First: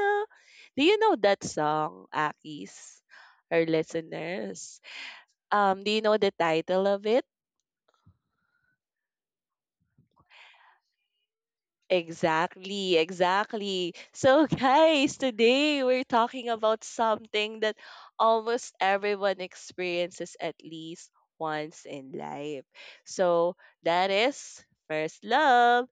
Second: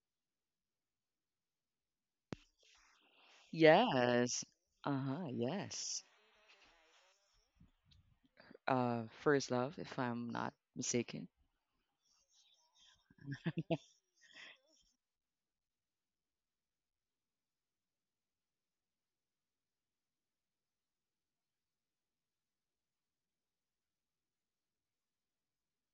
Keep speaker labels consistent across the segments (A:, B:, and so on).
A: know. Do you know that song, Akis? Our
B: Yes.
A: listeners.
B: Uh-huh.
A: Do you
B: Yes.
A: know the title of it?
B: First love, if I'm not mistaken.
A: Exactly, exactly. So, guys, today we're talking about something that almost everyone experiences at least once in life. So, that is first love.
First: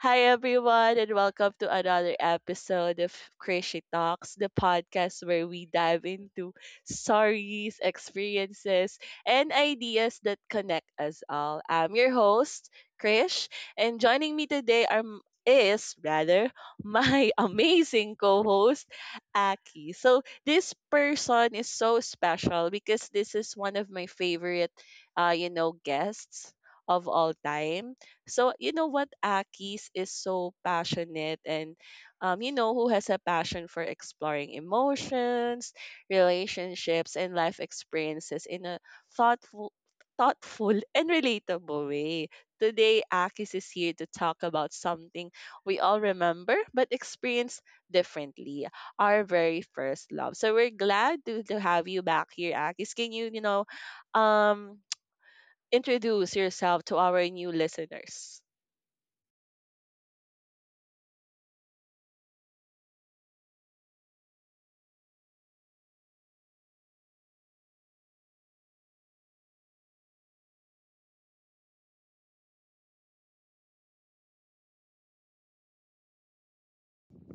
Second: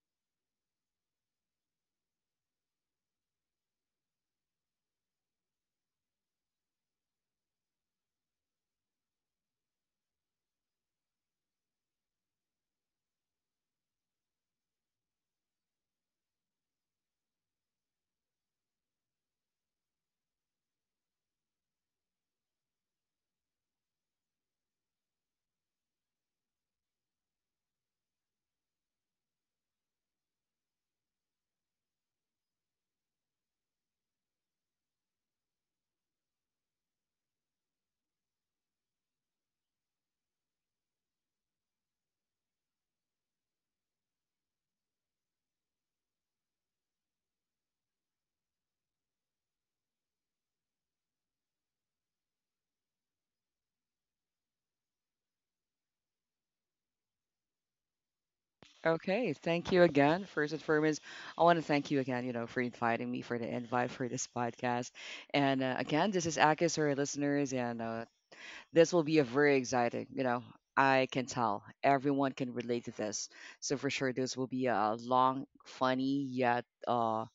A: Hi, everyone, and welcome to another episode of Crazy Talks, the podcast where we dive into stories, experiences, and ideas that connect us all. I'm your host, Krish, and joining me today are is rather my amazing co-host Aki. So this person is so special because this is one of my favorite guests of all time. So you know what Aki's is so passionate and who has a passion for exploring emotions, relationships and life experiences in a thoughtful thoughtful and relatable way. Today Akis is here to talk about something we all remember but experience differently, our very first love. So we're glad to have you back here, Akis. Can you, you know, um, introduce yourself to our new listeners?
B: Okay. Thank you again, first and foremost. I want to thank you again, you know, for inviting me for the invite for this podcast. And again, this is Akis for our listeners, and this will be a very exciting, you know, I can tell everyone can relate to this. So for sure, this will be a long, funny yet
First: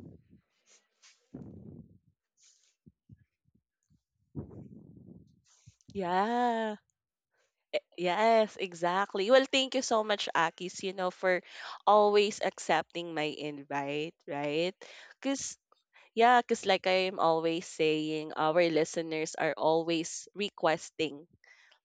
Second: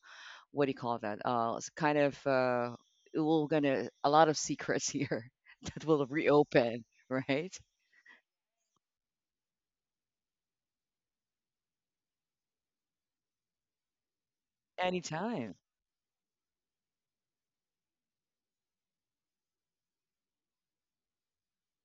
B: what do you call that? It's kind of we're gonna a lot of secrets here that will
A: Yeah.
B: reopen, right?
A: Yes, exactly. Well, thank you so much, Akis, you know, for always accepting my invite, right?
B: Anytime.
A: Because, yeah, because like I'm always saying, our listeners are always requesting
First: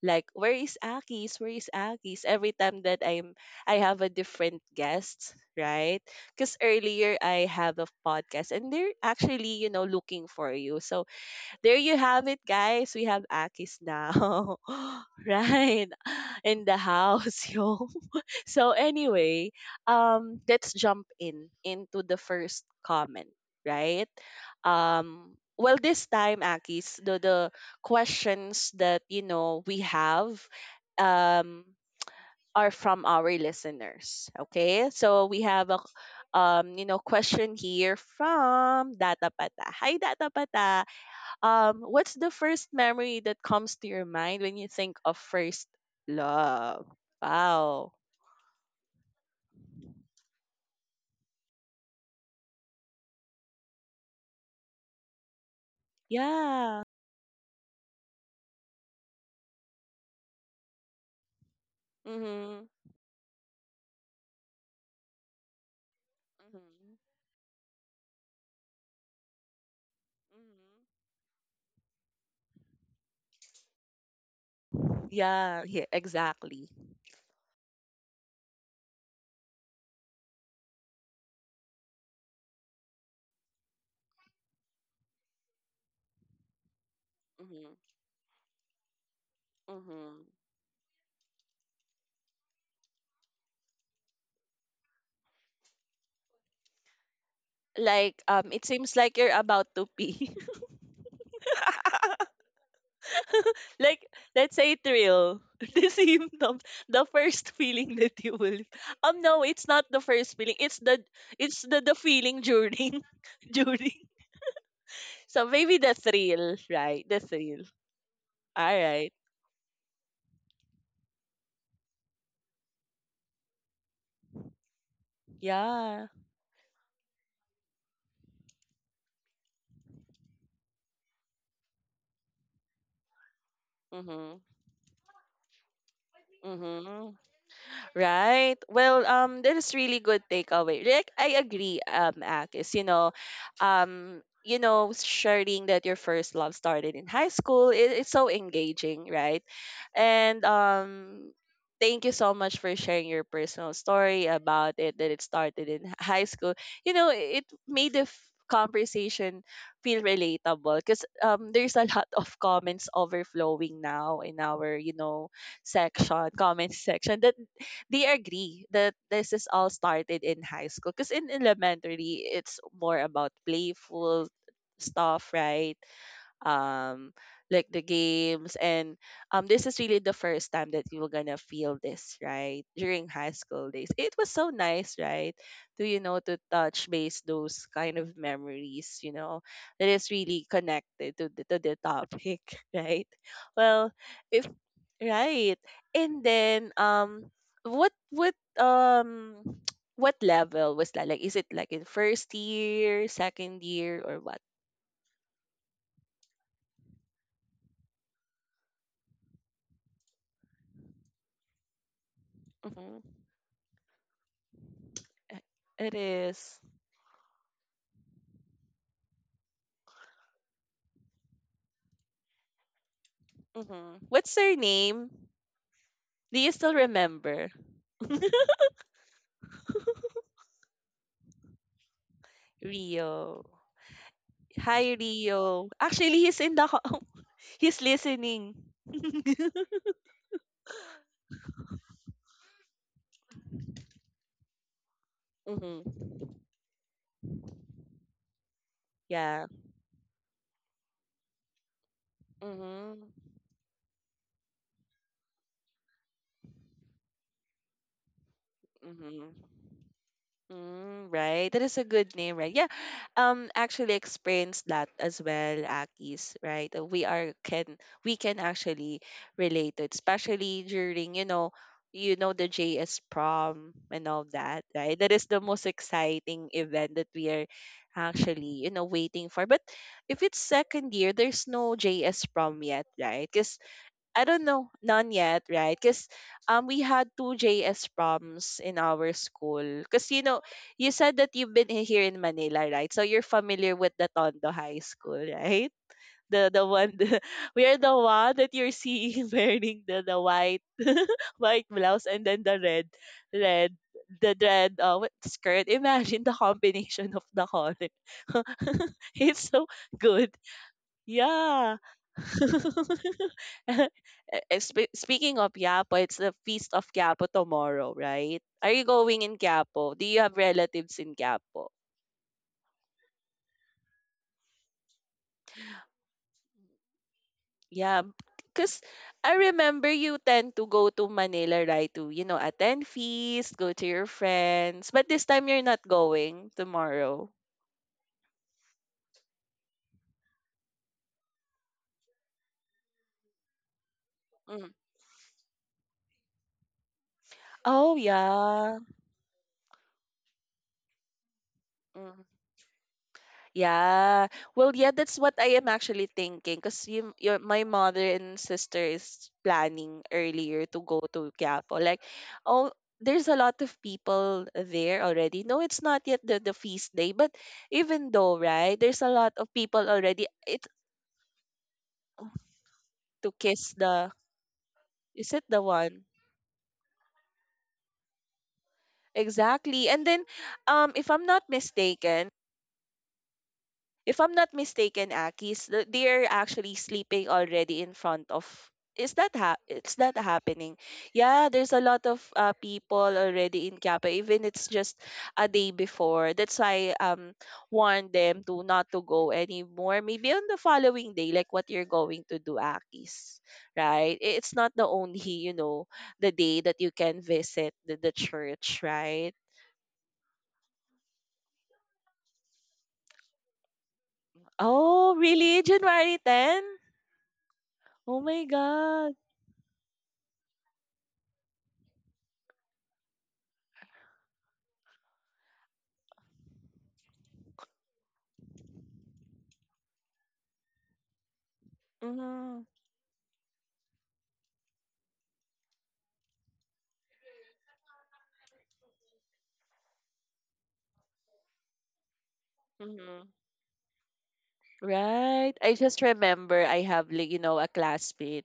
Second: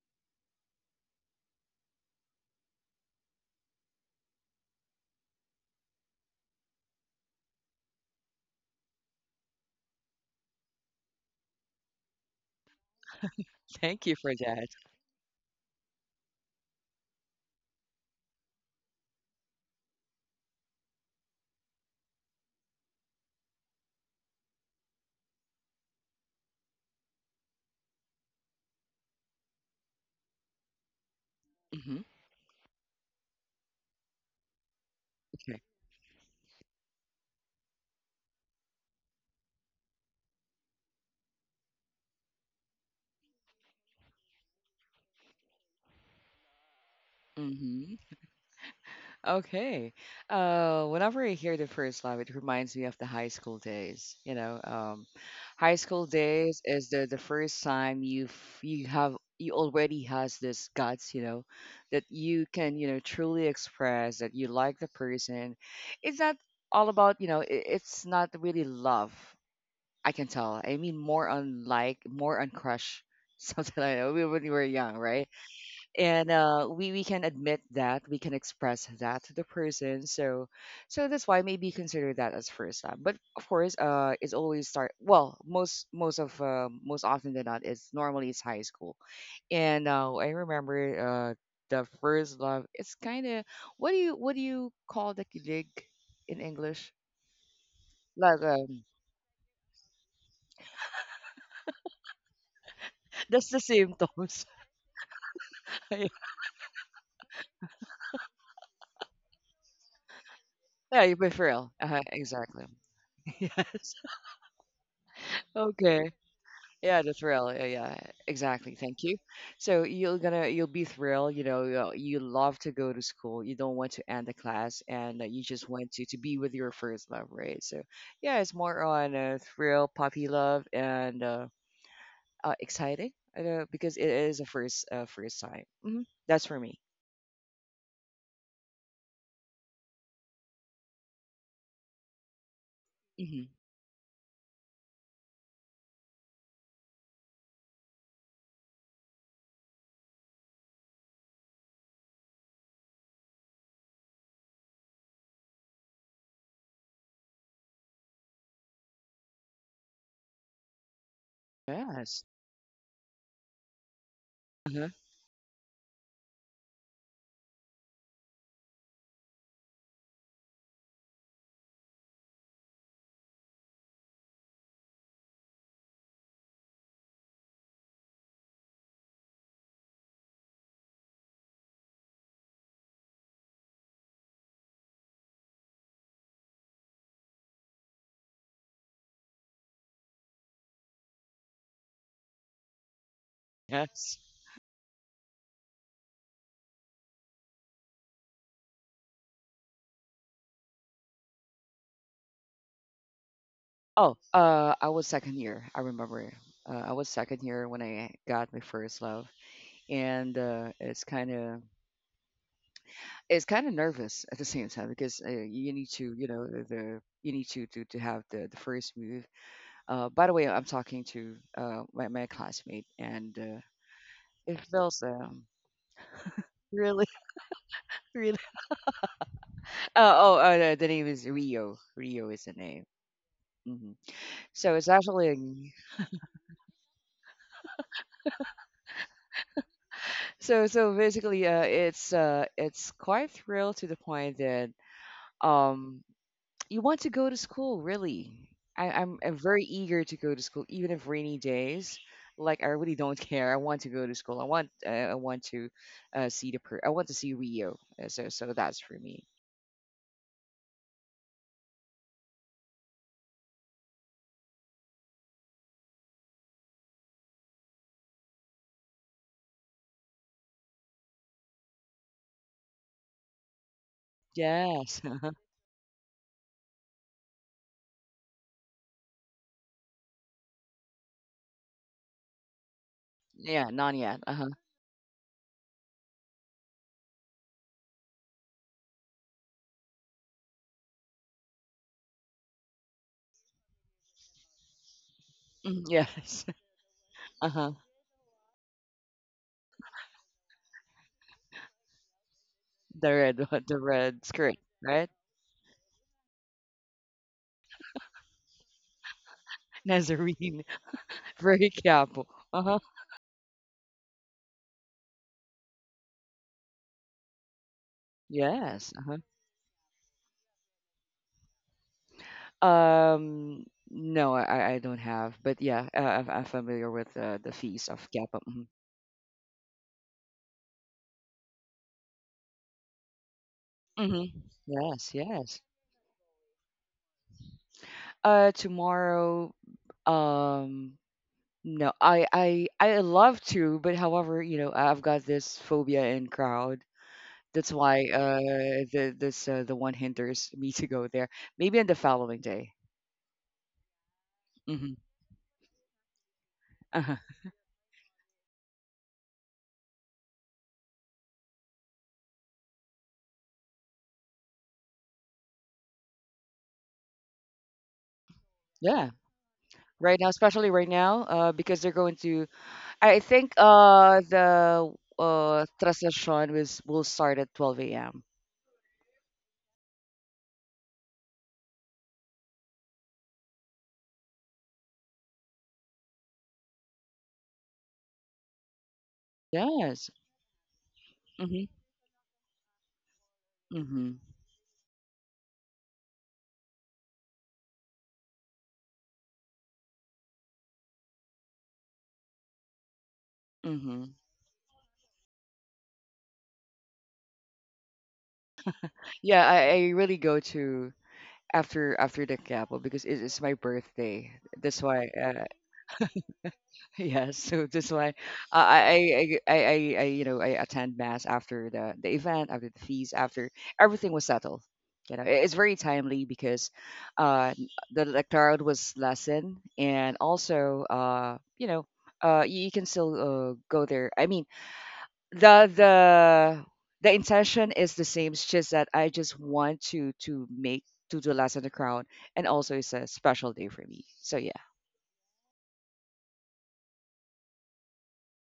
A: like where is Akis? Where is Akis? Every time that I have a different guest, right? Because earlier I have a podcast and they're actually, you know, looking for you. So there you have it, guys. We have Akis
B: Thank you for
A: now,
B: that.
A: right, in the house, yo. So anyway, let's jump in into the first comment, right? Well, this time, Akis, the questions that you know we have, um,
B: hmm
A: are from our listeners. Okay, so we
B: Okay.
A: have a you know, question here from Data Pata. Hi, Data Pata. What's the first memory that comes to your mind when you think of first love? Wow.
B: hmm Okay. Whenever I hear the first love, it reminds me of the high school days. You know, high school days
A: Yeah.
B: is the first time you've you have you already has this guts. You know, that you
A: Mhm.
B: can truly express that you like the person. It's not all
A: Mhm.
B: about you know. It's not really love. I can tell. I
A: Mhm.
B: mean, more on like, more on crush. Something like that. When we were young, right?
A: Yeah, yeah,
B: And
A: exactly.
B: we can admit that we can express that to the person, so that's why maybe consider that as first time. But of course, it's always start, well, most often than not,
A: Mhm.
B: it's normally it's high school. And
A: Mhm.
B: I remember the first love, it's kind of, what do you call, the kilig in English.
A: Like
B: Like
A: it seems like you're about to pee.
B: that's the
A: Like,
B: symptoms.
A: let's say thrill, the symptoms, the first feeling that you will no, it's not the first feeling, it's the,
B: Yeah, yeah, but for
A: it's
B: real,
A: the feeling
B: exactly.
A: during
B: Yes.
A: during. So maybe the
B: Okay.
A: thrill,
B: Yeah,
A: right?
B: the
A: The
B: thrill. Yeah,
A: thrill.
B: yeah, exactly.
A: All
B: Thank
A: right.
B: you. So you'll be thrilled. You know, you love to go to school. You don't want to end the class, and you just want to
A: Yeah.
B: to be with your first love, right? So yeah, it's more on thrill, puppy love, and exciting, because it is
A: Mhm.
B: a first time. That's for me.
A: Mhm. Right. Well, that is really good takeaway. Like I agree, Akis.
B: Hmm.
A: You know, sharing that your first love started in high school, it's so engaging, right? And thank you so much for sharing your personal story about it that it started in high school. You know, it made the conversation feel relatable because there's a lot
B: Yes.
A: of comments overflowing now in our,
B: Uh-huh.
A: you know, section, comment section that they agree that this is all started in high school because in elementary it's more about playful stuff, right? um like the games and this is really the first time that you were gonna feel this, right? During high school days it was so nice, right? To, you know, to touch base those kind of memories, you know, that is really connected to the topic, right? Well,
B: Yes.
A: if, right, and then what um what level was that, like is it like in first year, second year,
B: Oh,
A: or what?
B: I was second year, I remember. I was second year when I got my first love, and it's kind of
A: Mm-hmm.
B: it's kind of nervous at the same time, because
A: I-
B: you need
A: It
B: to, you know,
A: is.
B: you need to have the first move. Uh, by the way, I'm talking to my classmate, and
A: Mm-hmm. What's her
B: it feels
A: name? Do you still
B: really
A: remember?
B: really. Oh, the name is Rio. Rio is the name.
A: Rio.
B: Hmm. So it's
A: Hi,
B: actually
A: Rio.
B: a-
A: Actually, he's in the he's listening.
B: So basically, it's quite thrilled, to the point that um
A: Mm-hmm.
B: you want to go to school, really. I'm
A: Yeah.
B: very eager to go to school, even if rainy days. Like, I really don't
A: Mm-hmm.
B: care. I want to go to school. I want to I want to see Rio. So that's for me.
A: Mm-hmm. Mm, right. That is a good name, right? Yeah. Actually experienced that as well, Akis, right? We are can we can actually relate it, especially during, you know the JS prom and all that, right?
B: Yes.
A: That is the most exciting event that we are actually, you know, waiting for. But if it's second year, there's no JS prom yet, right? Because
B: Yeah. Not yet.
A: I
B: Uh
A: don't
B: huh.
A: know, none yet, right? Because we had two JS proms in our school. Because you know, you said that you've been here in Manila, right? So you're familiar with the Tondo High School, right?
B: Yes.
A: The one
B: Uh
A: we
B: huh.
A: are the one that you're seeing wearing the white white blouse and then the red
B: The red
A: red
B: the red
A: the
B: skirt,
A: red
B: right?
A: what, skirt. Imagine the combination of the color. It's so good.
B: Nazarene. Very
A: Yeah.
B: careful. Uh huh.
A: Eh, Speaking of Quiapo, it's the feast of Quiapo tomorrow, right? Are you
B: Yes. Uh
A: going in Quiapo? Do you have relatives in Quiapo?
B: huh. No, I don't have. But yeah, I'm familiar with the feast of
A: Yeah,
B: Kappa.
A: because I remember you tend to go to Manila, right? To, you know, attend feast, go to your
B: Mhm.
A: friends. But
B: Yes,
A: this time
B: yes.
A: you're not going tomorrow.
B: Tomorrow, um, no, I love to, but however, you know,
A: Mm.
B: I've got this phobia in crowd. That's
A: Oh,
B: why,
A: yeah.
B: the one hinders me to go there. Maybe on the
A: Mm.
B: following day.
A: Yeah. Well, yeah,
B: Hmm.
A: that's what I am actually thinking because
B: Uh-huh.
A: my mother and sister is planning earlier to go to Quiapo. Like, oh, there's a lot of people there already. No, it's not yet the feast day, but even though, right, there's a
B: Yeah,
A: lot of people
B: right
A: already
B: now,
A: it,
B: especially right now, because they're going to. I
A: to
B: think,
A: kiss the,
B: the
A: is it the
B: uh
A: one?
B: transition was will start at 12 a.m.
A: Exactly. And then, if I'm not mistaken, if I'm not mistaken, Akis, they're actually sleeping already in front of. Is that is
B: Yes.
A: that happening? Yeah,
B: Mm-hmm.
A: there's a lot of people already in Kappa,
B: Mm-hmm.
A: even it's just a day before. That's why warn them to not to go anymore. Maybe on the following day, like what you're going to do, Akis,
B: Mm-hmm.
A: right? It's not the only you know the day that you can visit the church, right?
B: Yeah, I really go to, after the Capel, because it is my birthday. That's why,
A: Oh, really? January 10?
B: yeah. So that's why
A: Oh my God.
B: I, you know I attend mass, after the event, after the feast, after everything was settled. You know, it's very timely, because uh, the electorate was lessened, and also you,
A: Mhm.
B: you can still go there. I mean, the the the intention is the same. It's just that I just want to do less in the crowd, and also it's a
A: Mhm.
B: special day for me. So yeah.
A: Right. I just remember I have like you know a classmate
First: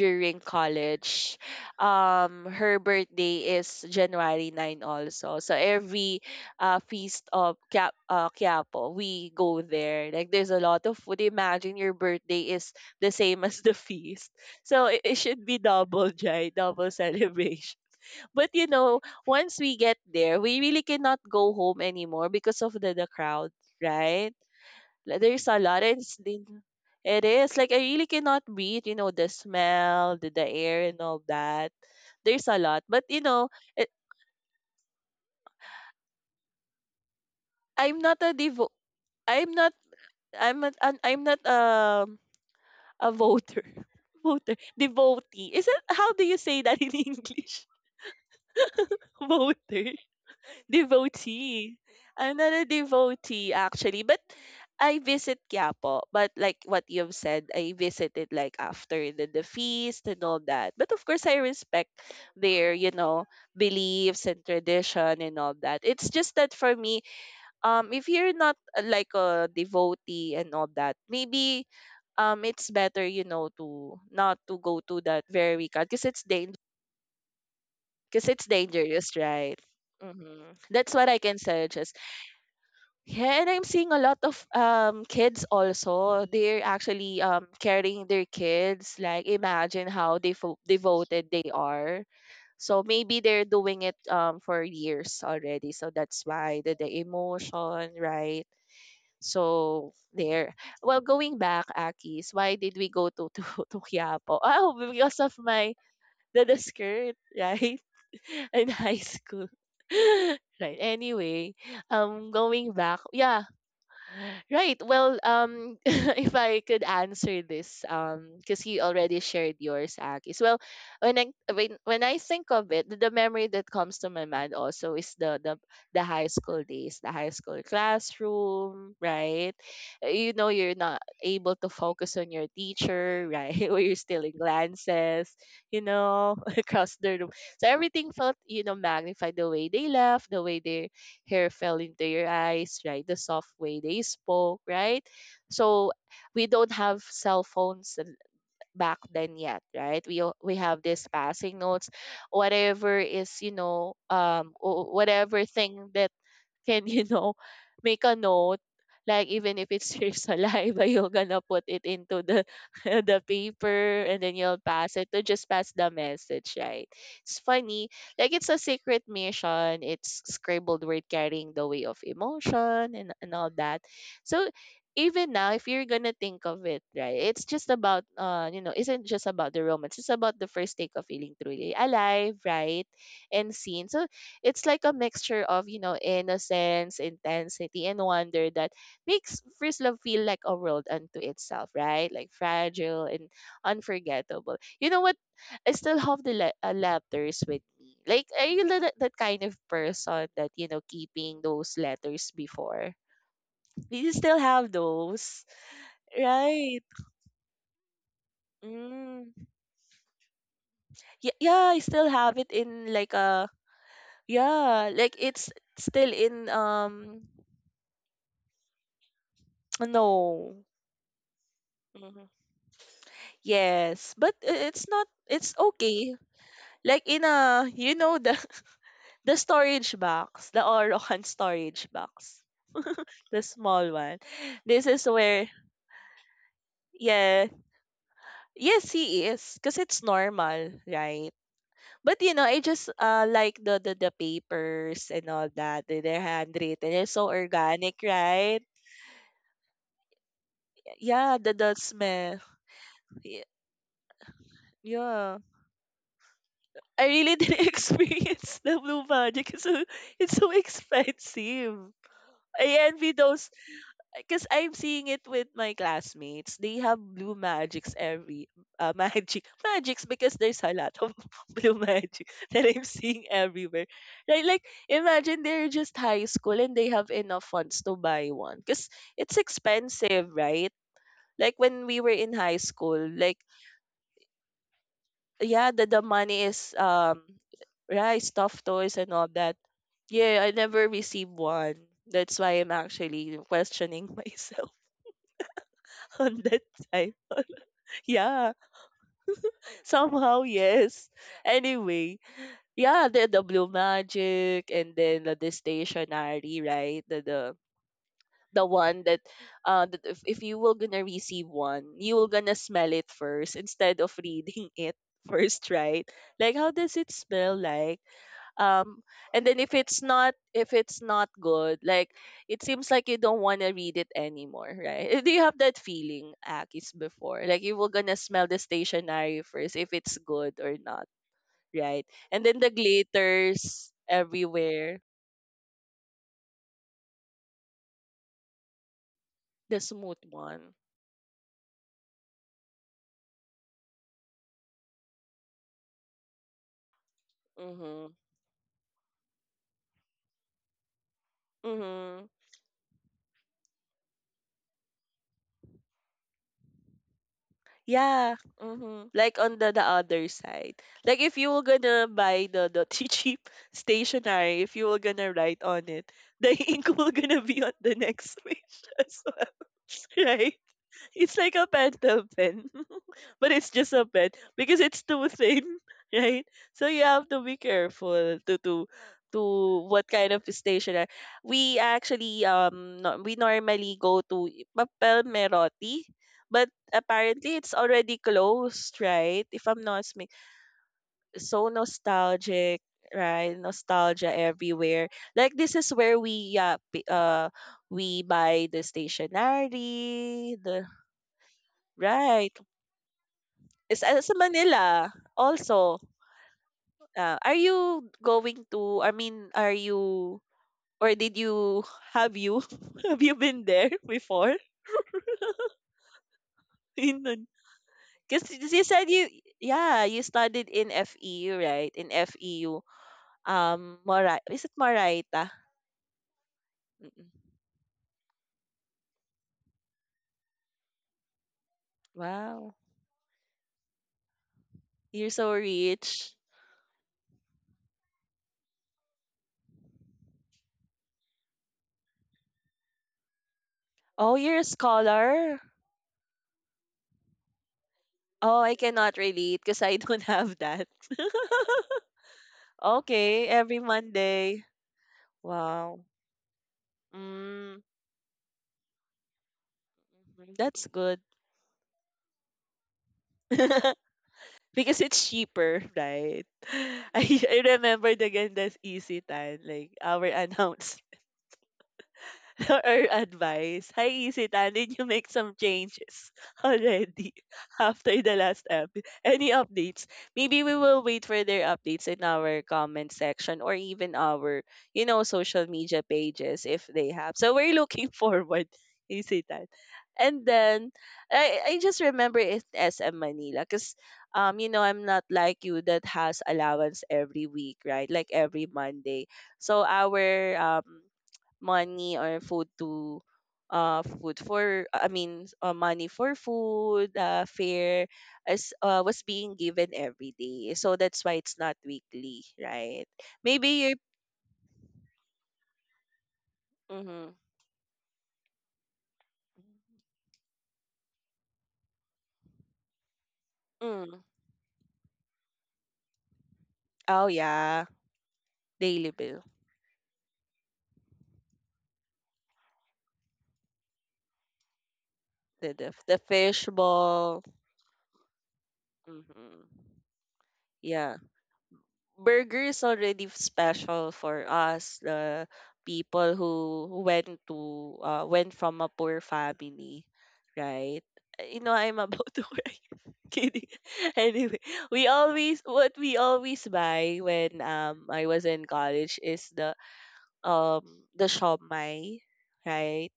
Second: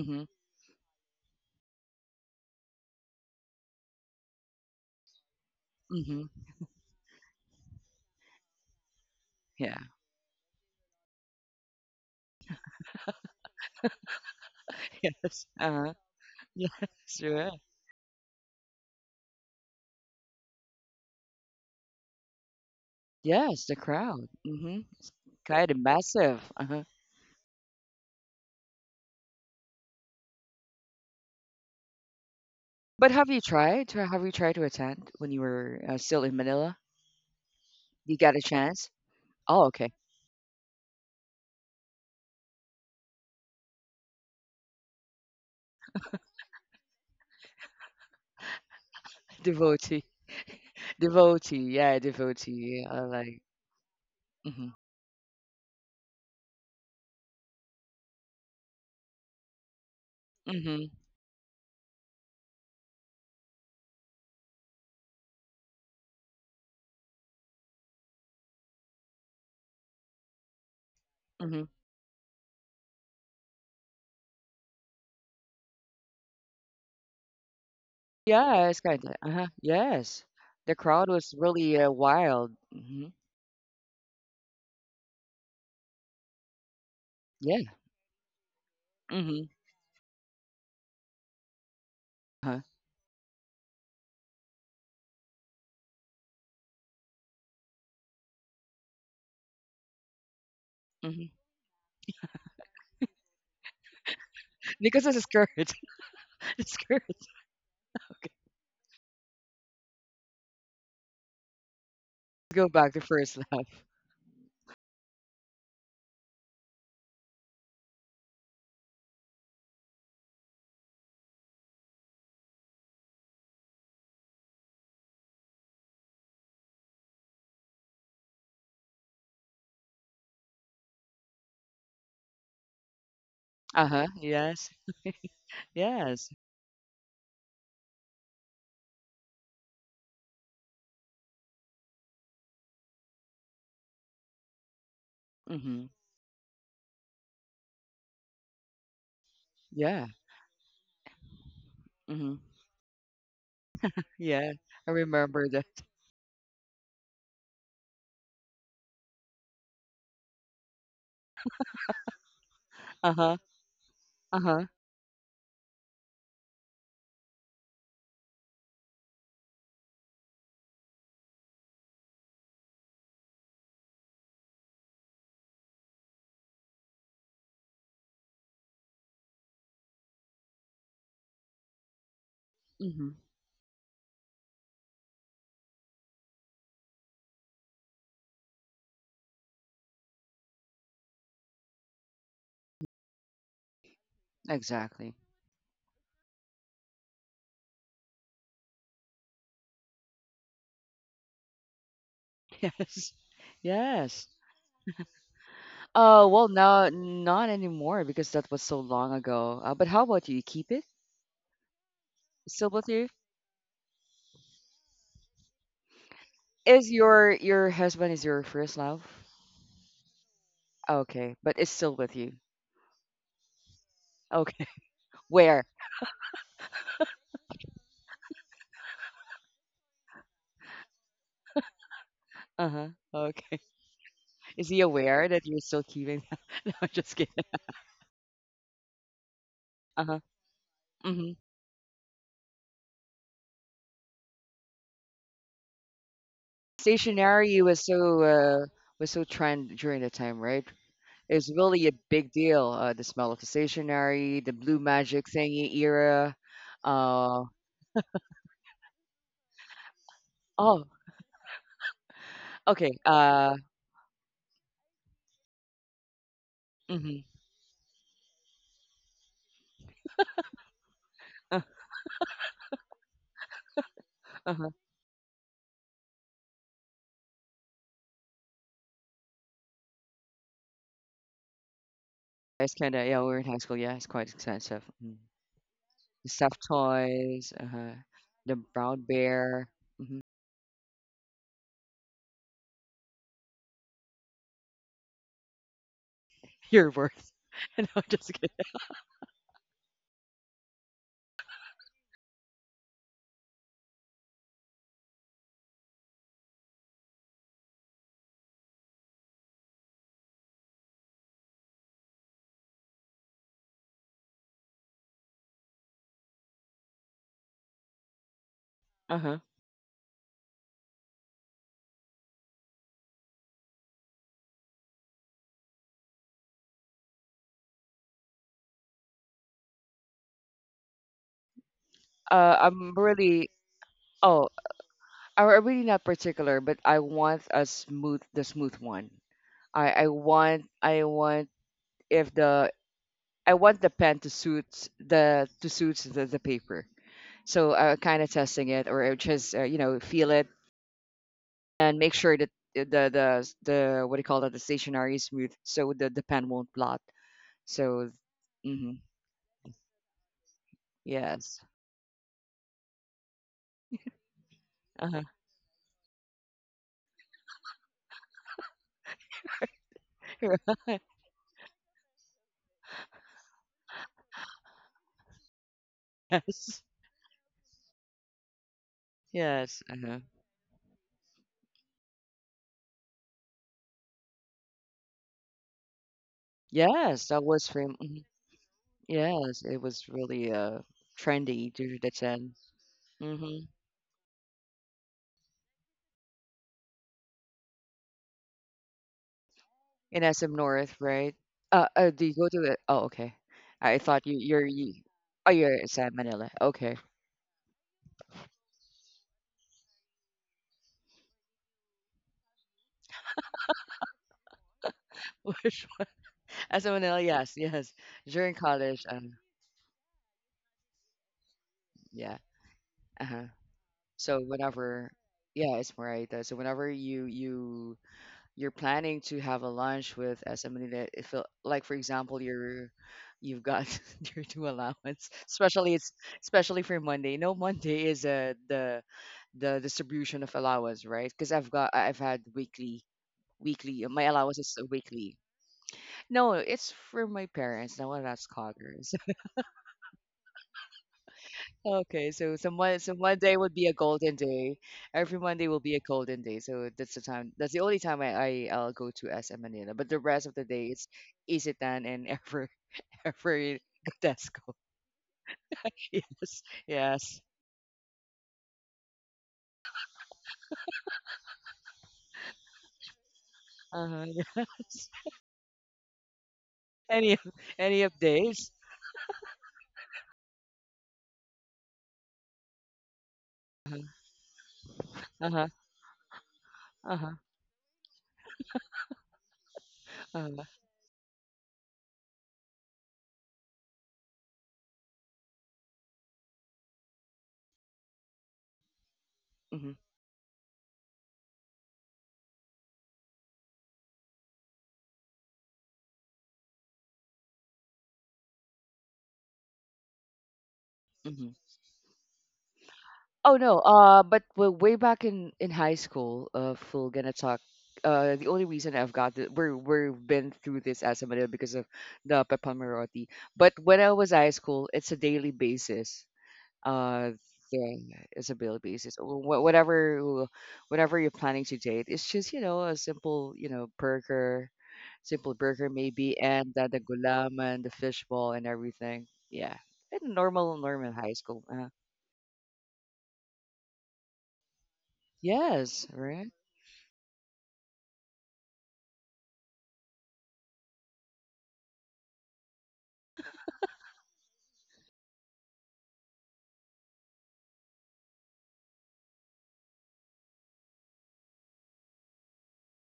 B: Mm-hmm.
A: college. Her birthday is January 9 also. So every
B: Mm-hmm.
A: feast of Kia Quiapo, we go
B: Yeah.
A: there. Like there's a lot of food. Imagine your birthday is the same as the feast. So it
B: Yes.
A: should be
B: Uh-huh.
A: double joy,
B: Yes.
A: double
B: Right.
A: celebration. But you know, once we get there, we really cannot go home anymore because of the crowd,
B: Yes. The crowd.
A: right?
B: Mm-hmm. It's
A: Like, there's a
B: kind of
A: lot. And
B: massive. Uh-huh.
A: it is. Like, I really cannot beat, you know, the smell, the air, and all that. There's a lot. But,
B: But
A: you
B: have you
A: know,
B: tried
A: it,
B: to Have you tried to attend when you were still in Manila?
A: I'm
B: You
A: not
B: got
A: a
B: a
A: devo.
B: chance?
A: I'm
B: Oh,
A: not,
B: okay.
A: I'm not a voter. Voter. Devotee. Is it, how do you say that in English? Voter.
B: Devotee. Devotee.
A: Devotee.
B: Yeah,
A: I'm not a
B: devotee. I like.
A: devotee actually, but
B: Mm-hmm.
A: I visit Quiapo. But like what you've said, I visited like after the feast and all that.
B: Mm-hmm.
A: But of course, I respect their you know beliefs and tradition and all that. It's just that for me, if you're not like a devotee and all that,
B: Mm-hmm.
A: maybe it's better you know to not to go to that very because it's cause it's
B: Yeah, it's kinda,
A: dangerous,
B: uh-huh,
A: right?
B: yes.
A: Hmm,
B: The
A: that's
B: crowd
A: what I
B: was
A: can
B: really,
A: suggest.
B: wild. Mhm.
A: Yeah, and I'm seeing a lot of kids also. They're actually
B: Yeah.
A: carrying their kids. Like
B: Mhm.
A: imagine how they fo devoted they are.
B: Uh-huh.
A: So maybe they're doing it for years already. So that's why the emotion, right? So there. Well,
B: Mhm.
A: going back, Akis, why did we go to to Quiapo? Oh,
B: Because
A: because
B: it's a
A: of
B: skirt.
A: my the
B: The skirt.
A: skirt, right?
B: Okay.
A: In high school. Right. Anyway, going
B: Go back
A: back,
B: to first
A: yeah.
B: love.
A: Right. Well, if I could answer this, because you already shared yours, Akis. Well, when I when I think of it, the memory that comes to my mind also is the high school days, the high school classroom, right? You know, you're not able to focus on your teacher, right? Or you're
B: Uh-huh,
A: stealing
B: yes.
A: glances, you
B: Yes.
A: know, across the room. So everything felt, you know, magnified, the way they laugh, the way they hair fell into your eyes, right? The soft way they spoke, right? So
B: Mhm.
A: we don't have cell phones back then yet, right?
B: Yeah.
A: We have this passing notes,
B: Mhm.
A: whatever is you know
B: Yeah. I
A: whatever
B: remember that.
A: thing that can you know make a note, like even if it's your saliva, you're gonna put it into the the
B: Uh-huh.
A: paper and then you'll
B: Uh-huh.
A: pass it to just pass the message, right? It's funny, like it's a secret mission, it's scribbled word carrying the way of emotion, and all that. So even now if you're gonna think of it, right, it's just about you know, isn't just about the romance, it's about the first take of feeling truly alive, right?
B: Mhm.
A: And seen. So it's like a mixture of, you know, innocence, intensity, and wonder that makes first love feel like a world unto itself, right? Like fragile and unforgettable. You know what?
B: Exactly.
A: I still have the letters with me. Like, are you that kind of person that, you know, keeping those letters before?
B: Yes.
A: Do you
B: Yes.
A: still have those?
B: Well,
A: Right.
B: now not anymore, because that was so long
A: Mm.
B: ago. But how about you? You keep it?
A: Yeah, yeah, I still have it
B: Still
A: in
B: with you?
A: like a yeah, like it's still in
B: Is your your husband is your first love?
A: no.
B: Okay, but it's still with
A: Mm-hmm.
B: you.
A: Yes, but
B: Okay.
A: it's not it's
B: Where?
A: okay. Like in a you know the the storage box, the Orocan storage box,
B: Uh-huh.
A: the
B: Okay.
A: small one.
B: Is he
A: This is
B: aware that
A: where
B: you're still keeping that? No, I'm just kidding.
A: yeah, yes he is because it's
B: Uh-huh.
A: normal, right?
B: hmm
A: But you know, I just like the papers and all that. They're handwritten. They're so
B: Stationery was
A: organic,
B: so uh
A: right?
B: was so trend during the time, right? It
A: Yeah,
B: was
A: the
B: really a big
A: smell.
B: deal. The smell of
A: y-
B: the stationery, the blue magic
A: Yeah.
B: thingy era.
A: I really
B: Uh
A: didn't experience the blue magic. It's so
B: oh,
A: expensive. I
B: okay.
A: envy those because I'm seeing it with my classmates. They have
B: Mm-hmm.
A: blue magics every magics because there's a lot of
B: Uh,
A: blue magic that I'm seeing everywhere. Like
B: huh.
A: imagine they're just high school and they have enough funds to buy one because it's expensive, right? Like when we were in high
B: It's kinda,
A: school,
B: yeah, we were
A: like
B: in high school, yeah, it's quite expensive. Mm-hmm.
A: yeah, the
B: The
A: money
B: stuffed
A: is
B: toys,
A: right,
B: the
A: stuffed toys
B: brown
A: and all that.
B: bear. hmm
A: Yeah, I never received one. That's why I'm actually questioning myself on that
B: Your
A: time.
B: words. No, just kidding.
A: Yeah, somehow yes. Anyway, yeah, the blue magic and then the stationery, right? The the one that that if you were gonna receive one, you were gonna smell it first instead of reading it first, right? Like how does it smell like? um
B: Uh-huh.
A: and then if it's not good, like it seems like you don't want to read it anymore, right? Eh, do you have that feeling, akis, before? Like you were gonna smell the stationery first if it's good or not, right? And then the
B: I'm really,
A: glitters
B: oh,
A: everywhere.
B: I'm really not particular, but I want a smooth, the smooth one.
A: The smooth one.
B: I want if the, I want the pen to suits the paper. So I'm
A: Mm-hmm.
B: kind of testing it, or I just, feel it, and make
A: Mm-hmm.
B: sure that what do you call that, the stationery is smooth, so the pen won't blot. So,
A: Yeah.
B: mhm.
A: Hmm. Like on the other side. Like if you
B: Yes.
A: were gonna buy the cheap stationery, if you were
B: Uh-huh.
A: gonna write on it, the ink will gonna be on the next page as well. Right?
B: Right.
A: It's like a pencil pen but it's just a pet because it's too thin, right?
B: Yes.
A: So you have to be careful to
B: Yes.
A: what
B: Uh-huh.
A: kind of stationery. We actually no, we normally go to Papel Merotti, but
B: Yes, that
A: apparently
B: was
A: it's
B: from
A: already
B: mhm.
A: closed, right?
B: Yes,
A: If
B: it
A: I'm not
B: was really
A: so
B: trendy due to the 10.
A: nostalgic, right?
B: Mm-hmm.
A: Nostalgia everywhere. Like this is where we yeah we buy the
B: In SM
A: stationery, the
B: North, right? Do you go
A: right.
B: to it? Oh, okay. I thought
A: It's
B: you you're you
A: Manila
B: Oh, you're in
A: also.
B: San Manila. Okay.
A: Are you going to, I mean, are you, or did you, have you, have you been there before?
B: Which SM Manila,
A: Because
B: yes, yes. During
A: you
B: college,
A: said you, yeah, you studied in FEU, right? In
B: yeah.
A: FEU.
B: Uh-huh. So
A: Mora, is it
B: whenever
A: Moraita?
B: Yeah, it's right. So whenever you
A: Mm-mm.
B: you you're planning to have a lunch with somebody, that it feel like, for example,
A: Wow.
B: you're you've got your two allowance,
A: You're so rich.
B: especially for Monday. No, Monday is the distribution of allowance, right? Because I've had weekly, my
A: Oh,
B: allowance
A: you're a
B: is weekly.
A: scholar.
B: No, it's for my parents, no one that's
A: Oh, I
B: coggers.
A: cannot relate because I don't have that.
B: Okay, so, so
A: Okay,
B: Monday would
A: every
B: be a golden
A: Monday.
B: day. Every Monday will be
A: Wow.
B: a golden day. So that's
A: Mm,
B: the time. That's the
A: mhm,
B: only time I'll go to SM Manila. But the rest of the day
A: that's
B: it's
A: good.
B: Isitan and ever ever Godesco.
A: Because it's cheaper, right?
B: Yes, yes.
A: I remembered again that easy tan, like our announcer. Or advice, hi
B: Uh-huh,
A: Isita, did you
B: yes.
A: make some changes
B: Any
A: already
B: of any of
A: after the last
B: days.
A: episode? Any updates? Maybe we will wait for their updates in our comment section or
B: Uh-huh,
A: even our, you know,
B: uh-huh,
A: social media pages if they
B: uh-huh.
A: have. So we're looking forward, Isita. And
B: Uh-huh,
A: then I just remember it SM Manila because you know I'm not like you that has allowance every week, right? Like every Monday. So
B: mm-hmm,
A: our money or food to food for I mean money for food, fare as was being given every day, so that's why
B: mm-hmm.
A: it's not weekly, right?
B: Oh
A: Maybe
B: no,
A: you
B: but way back in high school, full gonna
A: mm-hmm.
B: talk. The only reason I've got the, we're we've been through this as a Manila because of the papamaroti. But when I
A: Mm.
B: was high school, it's a daily basis.
A: Oh
B: Uh,
A: yeah.
B: Thing it's a daily
A: Daily
B: basis.
A: bill,
B: Whatever, whatever you're planning to date, it's just, a simple, burger, simple
A: the
B: burger
A: the, the
B: maybe,
A: fish
B: and the
A: ball.
B: gulaman, the fishball, and everything.
A: Mm-hmm.
B: Yeah, and normal
A: Yeah.
B: high school.
A: Burger is already special for us, the
B: Yes,
A: people
B: right?
A: who went to went from a poor family, right? You know, I'm about to cry, kidding. Anyway, we always buy when I was in college is um the shawmai, right?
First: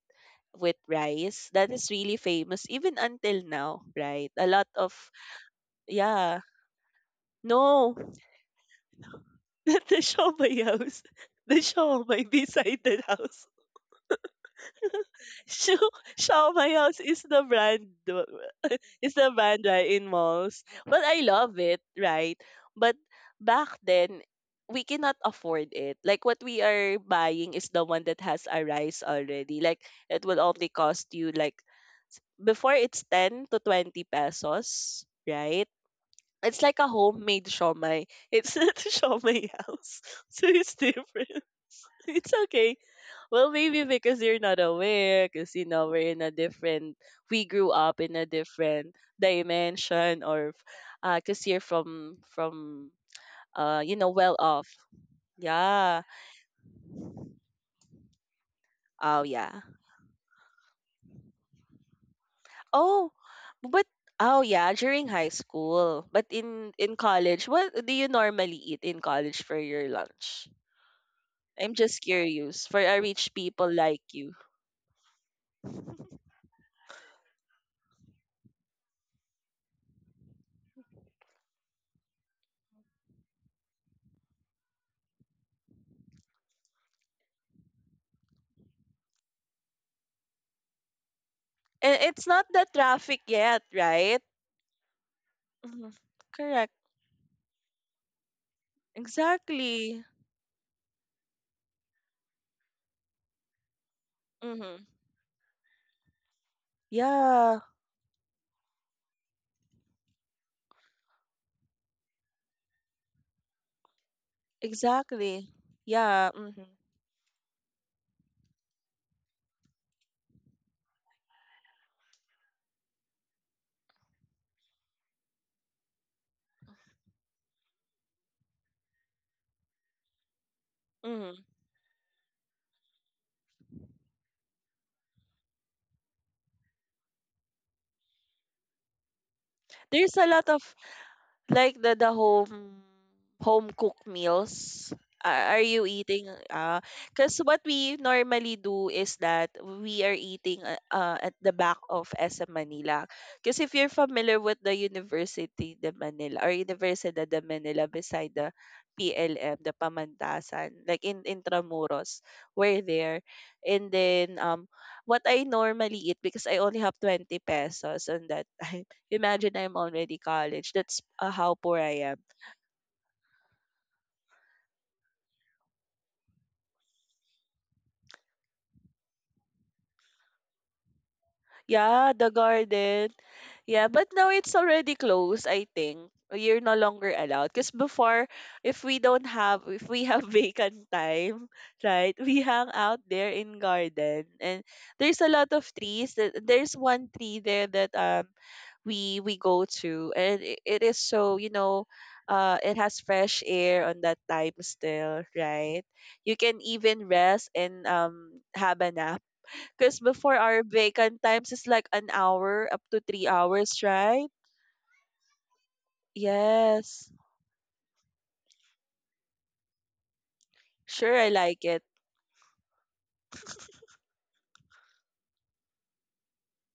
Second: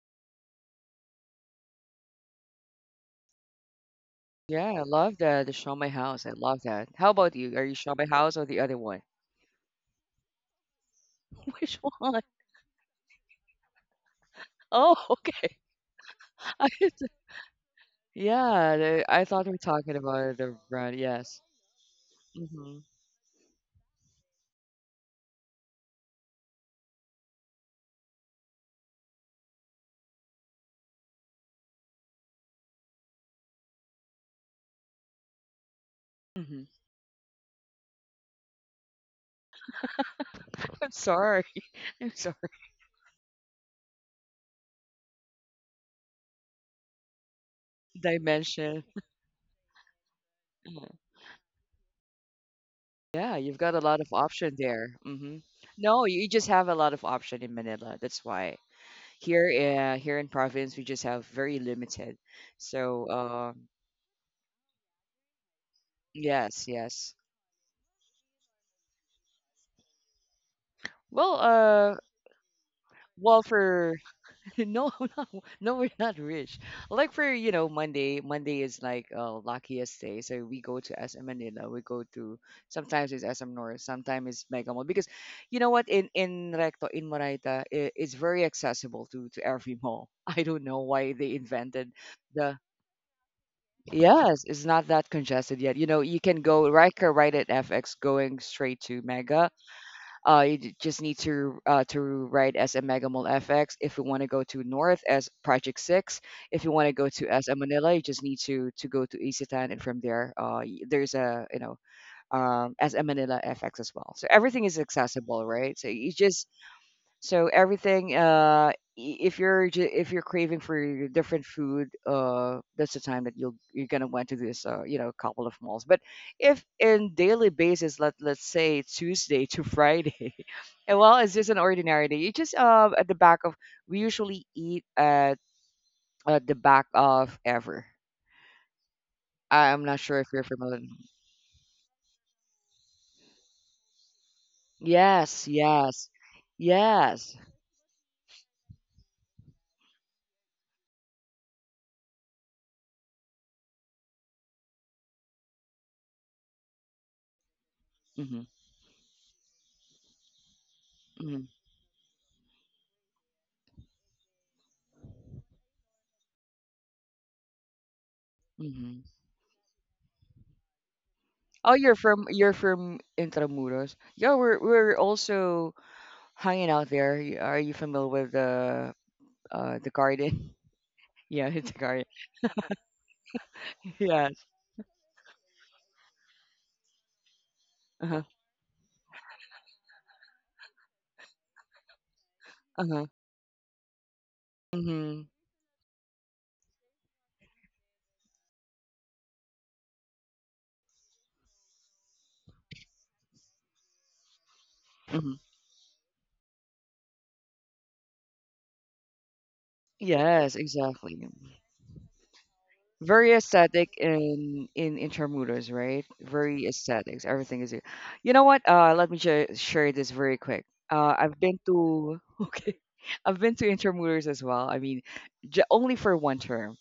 A: With rice, that is really famous even until now, right? A lot
B: Yeah, I
A: of
B: love that, the Show My House, I
A: yeah,
B: love that. How about you? Are you
A: no.
B: Show My House or the other one?
A: The Siomai house. The
B: Which one?
A: Siomai beside the house.
B: Oh, okay.
A: Sio
B: I
A: Siomai house
B: th Yeah, the
A: is
B: I
A: the
B: thought we were
A: brand, right,
B: talking
A: in
B: about the
A: malls.
B: brand,
A: Well, I
B: yes.
A: love it, right?
B: Mhm,
A: But back then, we cannot afford it. Like, what we are buying is the one that has a rice already. Like, it will only cost you, like, before it's 10 to 20 pesos, right?
B: mhm.
A: It's like a homemade siomai. It's not a siomai house. So it's
B: I'm sorry,
A: different.
B: I'm sorry.
A: It's okay. Well, maybe because you're not aware, because you know we're in a different. We grew up in a
B: Dimension.
A: different dimension, or
B: Mhm.
A: because you're from
B: Yeah, you've got a lot
A: you
B: of
A: know, well
B: option
A: off.
B: there, mhm. No,
A: Yeah.
B: you just have a lot of option in Manila, that's why.
A: Oh
B: Here,
A: yeah.
B: here in province, we just have very limited. So,
A: Oh, but oh yeah, during high school, but
B: yes,
A: in
B: yes.
A: college, what do you normally eat in college for your lunch?
B: Well,
A: I'm just curious for a rich
B: well,
A: people
B: for
A: like you.
B: No, no, no, we're not rich. Like for, Monday, Monday is like luckiest day. So we go to SM Manila, we go to sometimes it's SM North, sometimes it's Mega Mall. Because you know what, in Recto, in Moraita, I it's very accessible to every mall. I don't know why they invented
A: And it's not
B: the
A: the traffic yet, right?
B: yes, it's not that congested yet. You
A: Mhm.
B: know, you can go
A: Correct.
B: Riker right at FX going straight to Mega,
A: Exactly.
B: just need to write as a megamol FX. If you want to go to
A: Mhm.
B: north as Project 6, if you want to go to as a
A: Yeah,
B: Manila, you just need to go to Isitan, and from there, there's a as a Manila FX as well. So everything is accessible,
A: exactly.
B: right? So you
A: Yeah,
B: just
A: mhm.
B: so everything, if if you're craving for your different food, that's the time that you're gonna went to this, couple of malls. But if in daily basis, let's say Tuesday to Friday, and well, it's
A: Mhm.
B: just an ordinary day. You just at the back of we usually eat at the back of ever. I'm not sure
A: There's
B: if
A: a
B: you're
A: lot of,
B: familiar.
A: like the home, home cooked meals.
B: Yes,
A: Are you
B: yes,
A: eating?
B: yes.
A: Cause what we normally do is that we are eating at the back of SM Manila. Cause if you're familiar with the University de Manila or Universidad de Manila beside
B: Hmm.
A: the PLM, the Pamantasan, like in Intramuros, we're there. And then what I normally eat because I only have 20 pesos on that.
B: Hmm.
A: Imagine I'm already college. That's how
B: Oh,
A: poor I am.
B: you're from Intramuros. Yeah, we're also hanging out there. Are you familiar with the garden? Yeah, it's a garden.
A: Yeah, the garden. Yeah, but now
B: Yes.
A: it's already closed, I think. You're no longer allowed. Because
B: Uh-huh.
A: before, if we have vacant time, right, we hang out
B: Uh-huh.
A: there in garden. And there's
B: Hmm.
A: a lot of trees. There's one tree there that we go to. And it is so, you know, it has fresh air on that time still,
B: Hmm.
A: right? You can even rest and have a nap because before
B: Yes,
A: our
B: exactly.
A: vacant times is like an hour up to
B: Very
A: 3 hours,
B: aesthetic
A: right?
B: in Intramuros, right? Very
A: Yes.
B: aesthetics. Everything is. You know what? Let me share this very quick.
A: Sure, I
B: I've been
A: like it.
B: to okay. I've been to Intramuros as well. I mean, j only for 1 term.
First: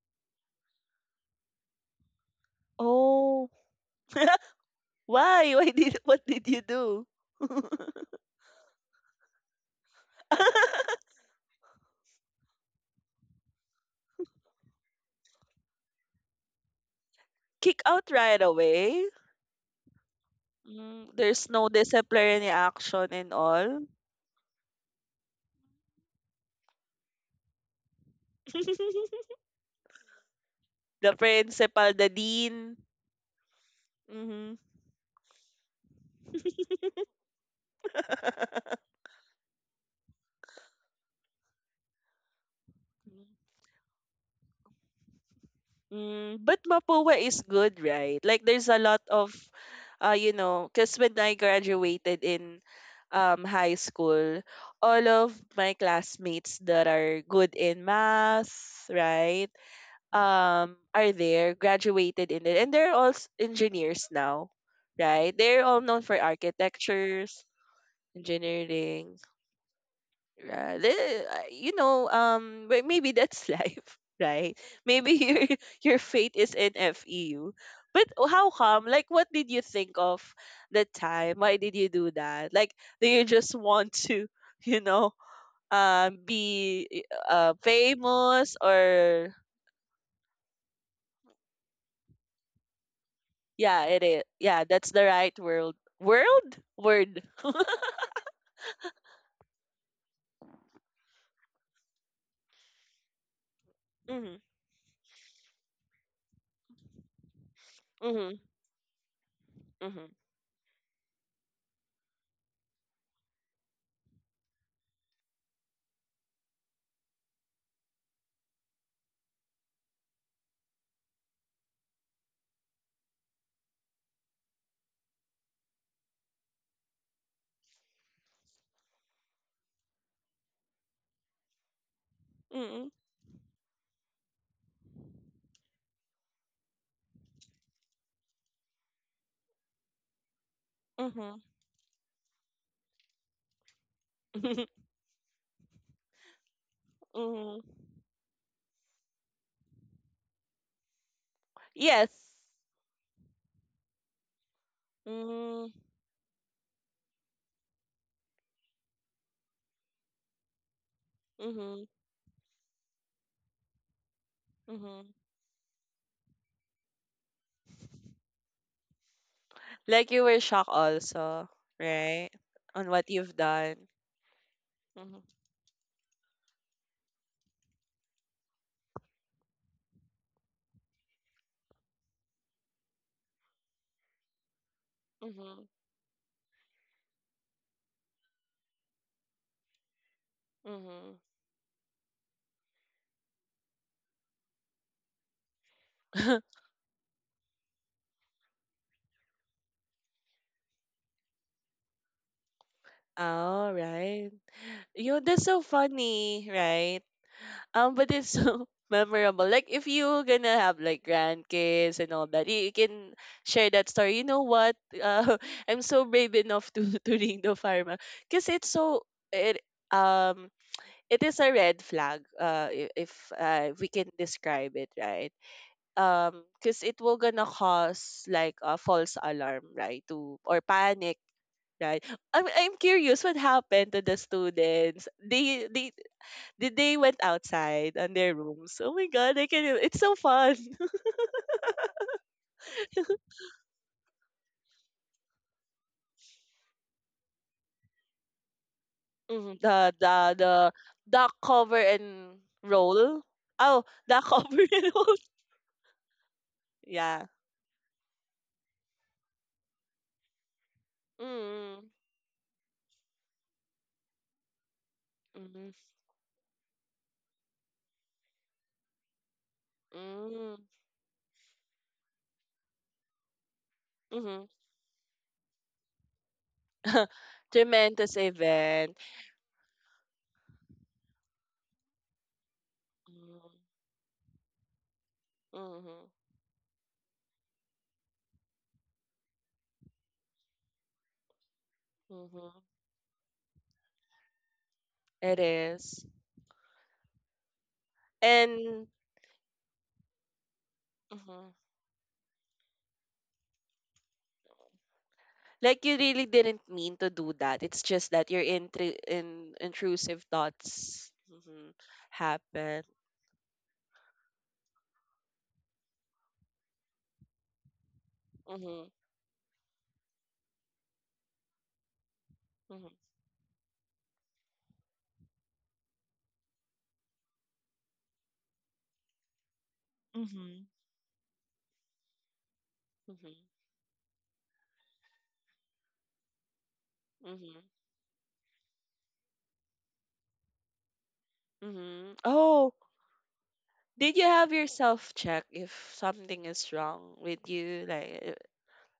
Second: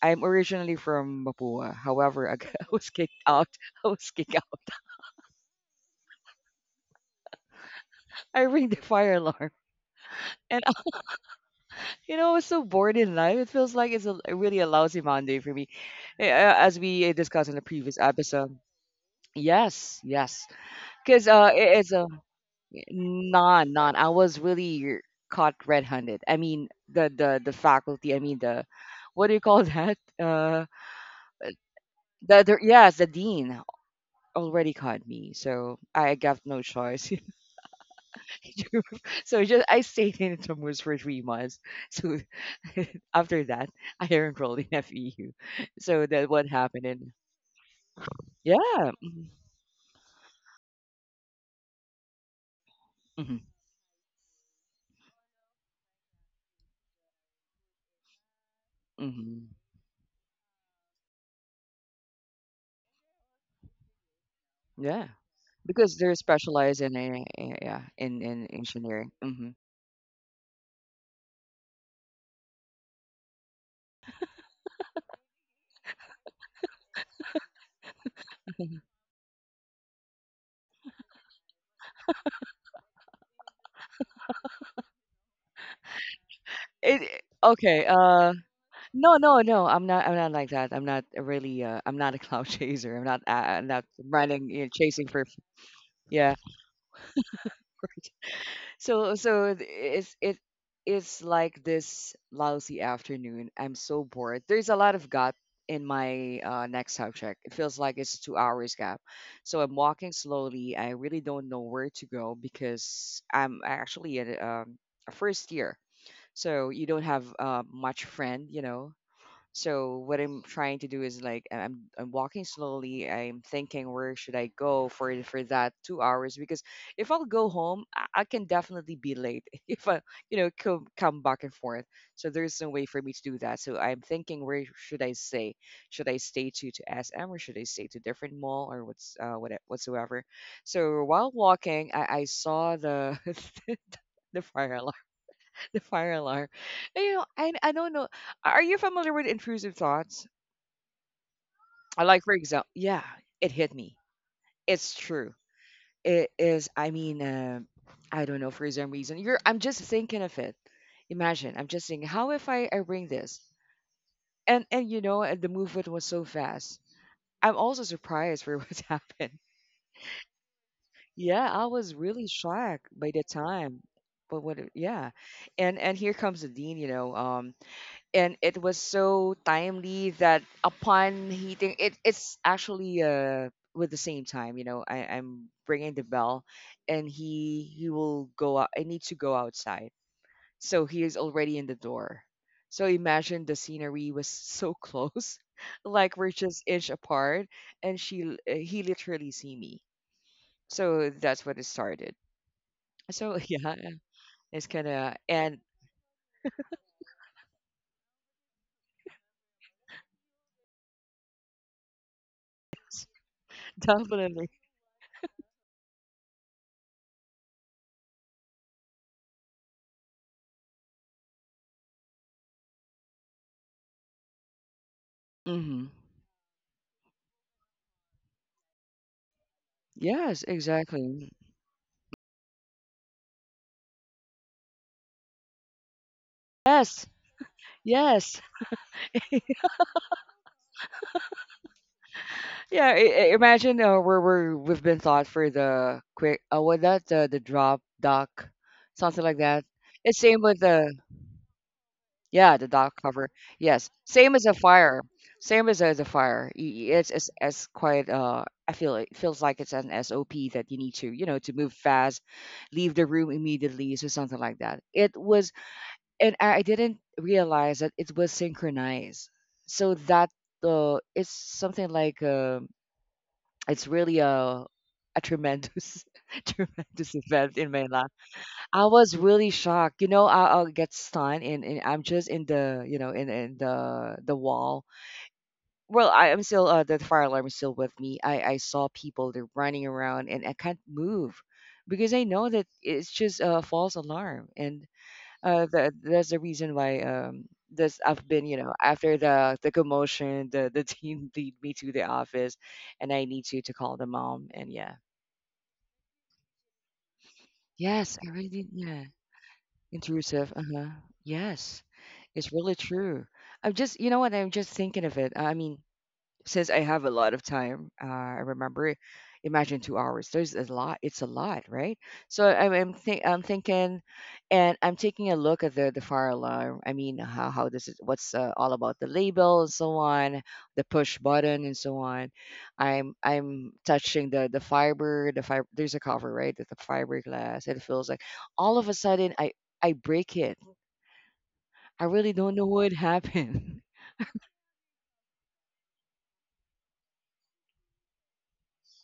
B: I'm originally from Mapua. However, I was kicked out.
A: Oh,
B: I was kicked out.
A: why? Why did what did you do?
B: I ring the fire alarm. And, uh, you know, I was so bored in life. It feels like it's a, really a lousy Monday for me. As we discussed in the
A: Kick
B: previous
A: out right
B: episode.
A: away.
B: Yes, yes.
A: Mm,
B: Because
A: there's no
B: it's a
A: disciplinary action and
B: non,
A: all.
B: non. I was really caught red-handed. I mean, the faculty, I mean, the, what do you call that?
A: The principal, the dean.
B: Yes, the dean
A: Mm-hmm.
B: already caught me. So I got no choice. So just I stayed in Intramuros for 3 months. So after that, I enrolled in FEU. So that
A: Mm,
B: what
A: but
B: happened, and
A: Mapua is good, right? Like there's a
B: yeah.
A: lot of you know, cuz when I graduated in
B: Hmm.
A: high school, all of my classmates that are good in math,
B: Hmm.
A: right? Um, are there, graduated in it. And they're all engineers now,
B: Yeah,
A: right? They're all
B: because
A: known
B: they're
A: for
B: specialized in
A: architectures,
B: yeah in engineering.
A: engineering.
B: Hmm.
A: Right. You know, but maybe that's life, right? Maybe your your fate is in FEU. But how come? Like, what did you think of the time? Why did you do that? Like, do you just want to, you know, be eh,
B: It
A: uh
B: okay. Uh,
A: famous
B: no,
A: or
B: no, no. I'm not. I'm not like that. I'm not really. I'm not a cloud chaser. I'm not. I'm
A: yeah,
B: not
A: it is.
B: running you
A: Yeah,
B: know,
A: that's the
B: chasing for.
A: right world.
B: Yeah.
A: World word.
B: So it's it's like this lousy afternoon. I'm so
A: Mhm.
B: bored. There's a lot of gap in my next subject. It feels like it's two
A: Mhm.
B: hours gap. So I'm walking
A: Mhm.
B: slowly. I really don't know where to go because I'm actually at a 1st year. So you don't have much friend, you know. So what I'm trying to do is like I'm walking slowly. I'm thinking where should I go for that 2 hours because if I'll go home, I can definitely be late if I you know come back and forth. So there's no way
A: Mhm.
B: for me to do that. So I'm thinking where should I stay? Should I stay to SM or should I stay to different mall or what's what whatsoever? So while
A: Mhm.
B: walking, I saw the the fire alarm the fire alarm. You know
A: Mhm.
B: I don't know. Are you familiar with intrusive thoughts? I
A: Yes.
B: like for example, yeah, it hit me. It's true.
A: Mm-hmm.
B: It is. I mean, I don't know for some reason. You're. I'm just thinking of it. Imagine. I'm just
A: Mm-hmm.
B: thinking. How if I bring this? And you
A: Mhm.
B: know, and the movement was so fast. I'm also surprised for what happened.
A: Like you were shocked
B: Yeah,
A: also,
B: I was really
A: right?
B: shocked
A: On
B: by
A: what
B: the
A: you've
B: time.
A: done.
B: But what? Yeah,
A: Mhm.
B: and here comes the dean. And it was so timely that upon heating it it's actually with the same time I'm
A: Mhm.
B: bringing the bell, and he will go out. I need to go outside, so he is
A: Mhm.
B: already in the door. So imagine the scenery was so close like we're just inch apart, and he literally see me. So that's what it started. So yeah,
A: Right.
B: it's kind of
A: You that's
B: and
A: so funny, right? But it's so memorable. Like if you gonna have like grandkids and all that, you can share that story. You know
B: definitely.
A: what? Uh, I'm so brave enough to to ring the fireman because it's so it um it is a red flag. If we can describe it, right?
B: Hmm.
A: Um, because it will gonna cause like a false alarm, right, to
B: Yes,
A: or panic,
B: exactly.
A: right? I'm curious what happened to the students. They Did they
B: Yes.
A: went outside on their
B: Yes.
A: rooms? Oh my god, I can, it's so fun.
B: Yeah. Imagine we've been thought for the quick. What that the drop dock, something like
A: Mhm,
B: that.
A: the
B: It's
A: the
B: same with
A: the
B: the
A: duck cover and
B: yeah the dock
A: roll.
B: cover.
A: Oh,
B: Yes.
A: duck
B: Same as a
A: cover and
B: fire.
A: roll.
B: Same as a, the fire. It's
A: Yeah.
B: as quite. I feel it feels like it's an SOP that you need to you know to move
A: Mm,
B: fast, leave the room immediately, so something like that. It was,
A: mm,
B: and I didn't realize that it was synchronized. So that
A: mm,
B: it's something like it's really
A: mm,
B: a tremendous tremendous event in my life.
A: tremendous
B: I
A: event.
B: was really shocked. You know, I'll get stunned and I'm just in the you know
A: Mm,
B: in the wall.
A: hmm.
B: Well, I am still the fire alarm is still with me. I saw people they're running around and I can't move because I know that
A: Mm-hmm.
B: it's just a false alarm and
A: It
B: that
A: is.
B: that's the reason why this I've been you know
A: And
B: after the commotion the team
A: mhm.
B: lead me to the office, and I need to call the mom and yeah.
A: Like you really didn't mean to do that. It's just
B: Yes, I
A: that your
B: really did. Yeah,
A: intrusive
B: intrusive. Uh huh.
A: thoughts, mhm,
B: Yes, it's really
A: happen.
B: true. I'm just, you know what? I'm just thinking of it. I mean, since I have a lot of time, I
A: Hmm.
B: remember. Imagine 2 hours. There's a lot. It's a lot, right? So
A: Hmm.
B: I'm thinking, and I'm taking a look at the fire alarm. I mean, how does it? What's all about the label and so on,
A: Mm-hmm.
B: the push button and so on.
A: Hmm.
B: I'm touching the fiber. The fiber. There's a cover, right? The
A: Hmm.
B: fiberglass. It feels like all of a sudden I break it. I
A: Hmm.
B: really don't know
A: Oh,
B: what happened.
A: did you have yourself check if something is wrong with you?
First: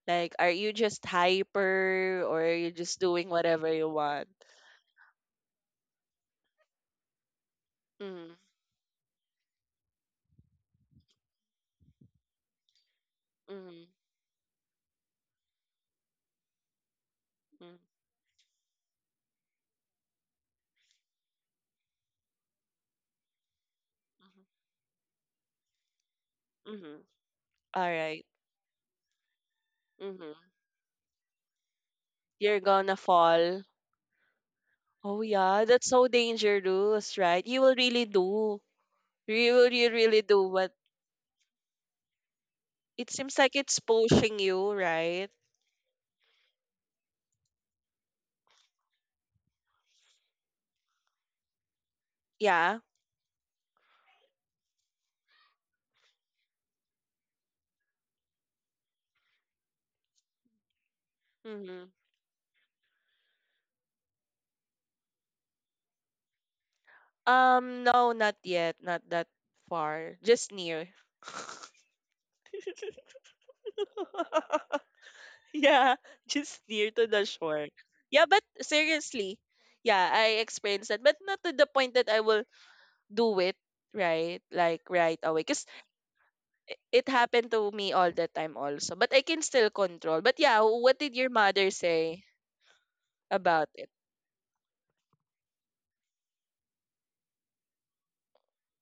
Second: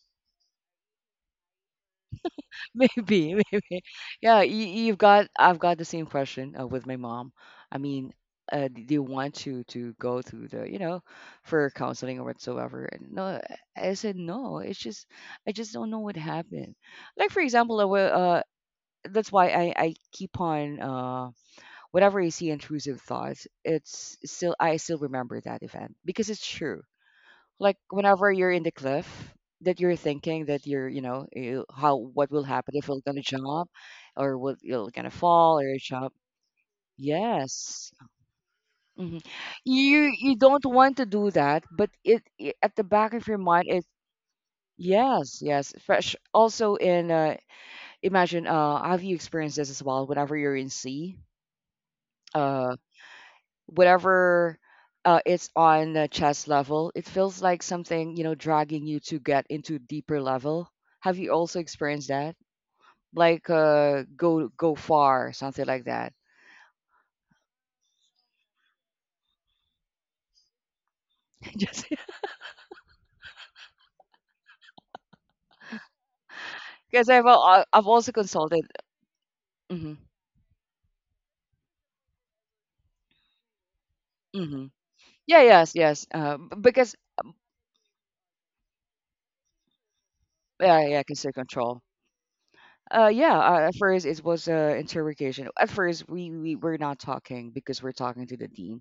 A: Like, are you just hyper or are you just doing
B: Maybe,
A: whatever
B: maybe.
A: you want?
B: Yeah, you've got. I've got the same question with my mom. I mean,
A: Mm-hmm.
B: do you want to go through the, you know, for counseling or whatsoever? And no,
A: Mm.
B: I said no. It's just, I just don't know what happened. Like for
A: Mm-hmm.
B: example, I will, that's why I keep on whatever I see intrusive thoughts. It's still I still remember that event because it's true
A: Mm.
B: like
A: Alright, right.
B: whenever you're in the cliff that you're
A: Mm-hmm.
B: thinking that you're you know you, how what will
A: You're
B: happen if
A: gonna
B: you're gonna
A: fall.
B: jump or what you're gonna
A: Oh
B: fall
A: yeah,
B: or
A: that's so
B: jump.
A: dangerous, right? You will
B: Yes.
A: really do.
B: Hmm.
A: You will you
B: you
A: really
B: you
A: do
B: don't
A: what
B: want to do that but it at the
A: it
B: back of
A: seems
B: your
A: like
B: mind
A: it's
B: it.
A: pushing you, right?
B: Yes, yes fresh also in imagine have you experienced this as well whenever you're in sea, uh,
A: Yeah.
B: whatever, it's on the chest level, it feels like something, you know, dragging you to get into deeper level. Have you also
A: Mm-hmm.
B: experienced that? Like go go far, something like that.
A: No, not yet. Not that far. Just near.
B: Just
A: Yeah, just near to
B: because
A: the shore.
B: I've also
A: Yeah, but
B: consulted.
A: seriously,
B: Hmm.
A: yeah, I experienced that, but not to the point that I will do it, right?
B: Hmm.
A: Like right
B: Yeah.
A: away, cause.
B: Yes. Yes. Because
A: It happened to me all the time also but I can still control but yeah
B: yeah,
A: what
B: yeah,
A: did your
B: consider
A: mother
B: control.
A: say
B: Yeah.
A: about
B: At
A: it
B: first, it was interrogation. At first, we were not talking because we're talking to the dean,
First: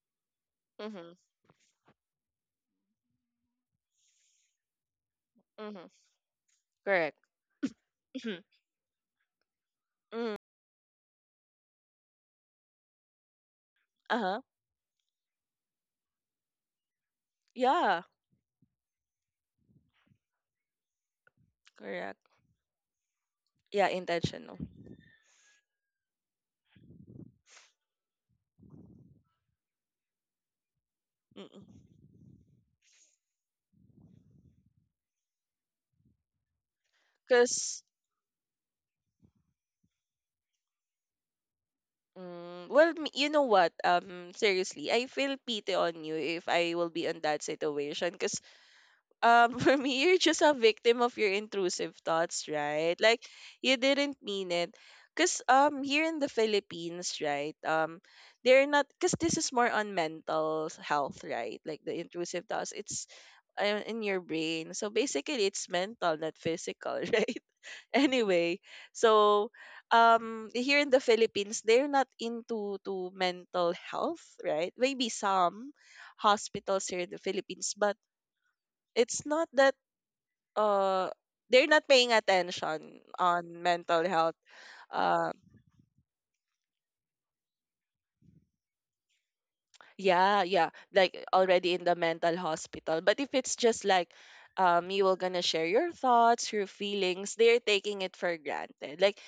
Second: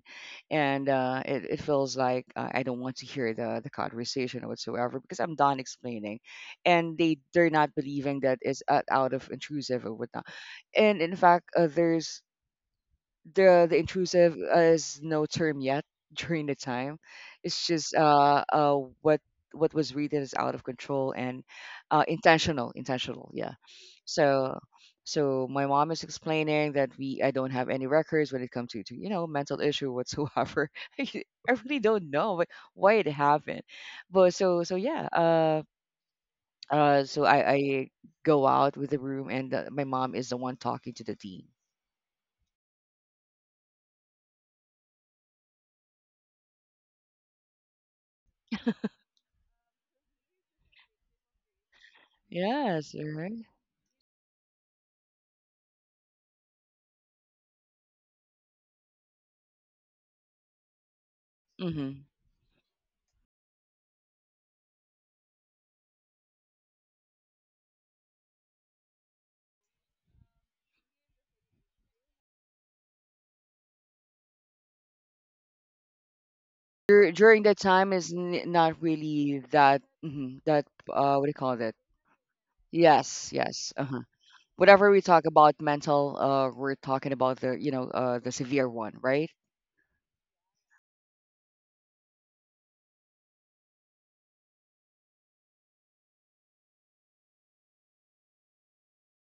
B: and
A: mm-hmm
B: it feels like I don't want to hear the conversation whatsoever because I'm done
A: mm-hmm
B: explaining, and
A: correct
B: they're not believing that
A: mm-hmm
B: it's out of intrusive or whatnot.
A: mm-hmm.
B: And in fact, there's the intrusive
A: Uh-huh.
B: is no term yet during the time. It's just
A: Yeah.
B: what was readed as out of control and
A: Correct.
B: intentional intentional yeah.
A: Yeah, intentional.
B: So so my mom is explaining that we I don't have any records when it comes to you know mental issue whatsoever. I really don't know why it happened, but so so yeah so
A: Because
B: I go out with the room and my mom is the one talking to the dean.
A: well, you know what, seriously, I feel pity on you if I will be in that situation because for me, you're just a victim of your intrusive thoughts,
B: Yes,
A: right? Like,
B: right.
A: you didn't mean it. Because here in the Philippines, right, they're not, because this is more on mental health, right? Like, the
B: Mm-hmm.
A: intrusive thoughts, it's in your brain, so basically it's mental, not physical. Right? Anyway, so here in the Philippines, they're not into to mental health, right? Maybe some hospitals here in the
B: During that
A: Philippines,
B: time
A: but
B: is not
A: it's
B: really
A: not that.
B: that mhm, that
A: uh
B: what do you call
A: they're
B: that.
A: not paying attention
B: Yes,
A: on
B: yes, uh-huh.
A: mental health.
B: Whatever we talk
A: Uh,
B: about mental we're talking about the you know the severe one, right?
A: yeah, yeah, like already in the mental hospital. But if it's just like, you were gonna share your thoughts, your feelings, they're taking it for granted. Like,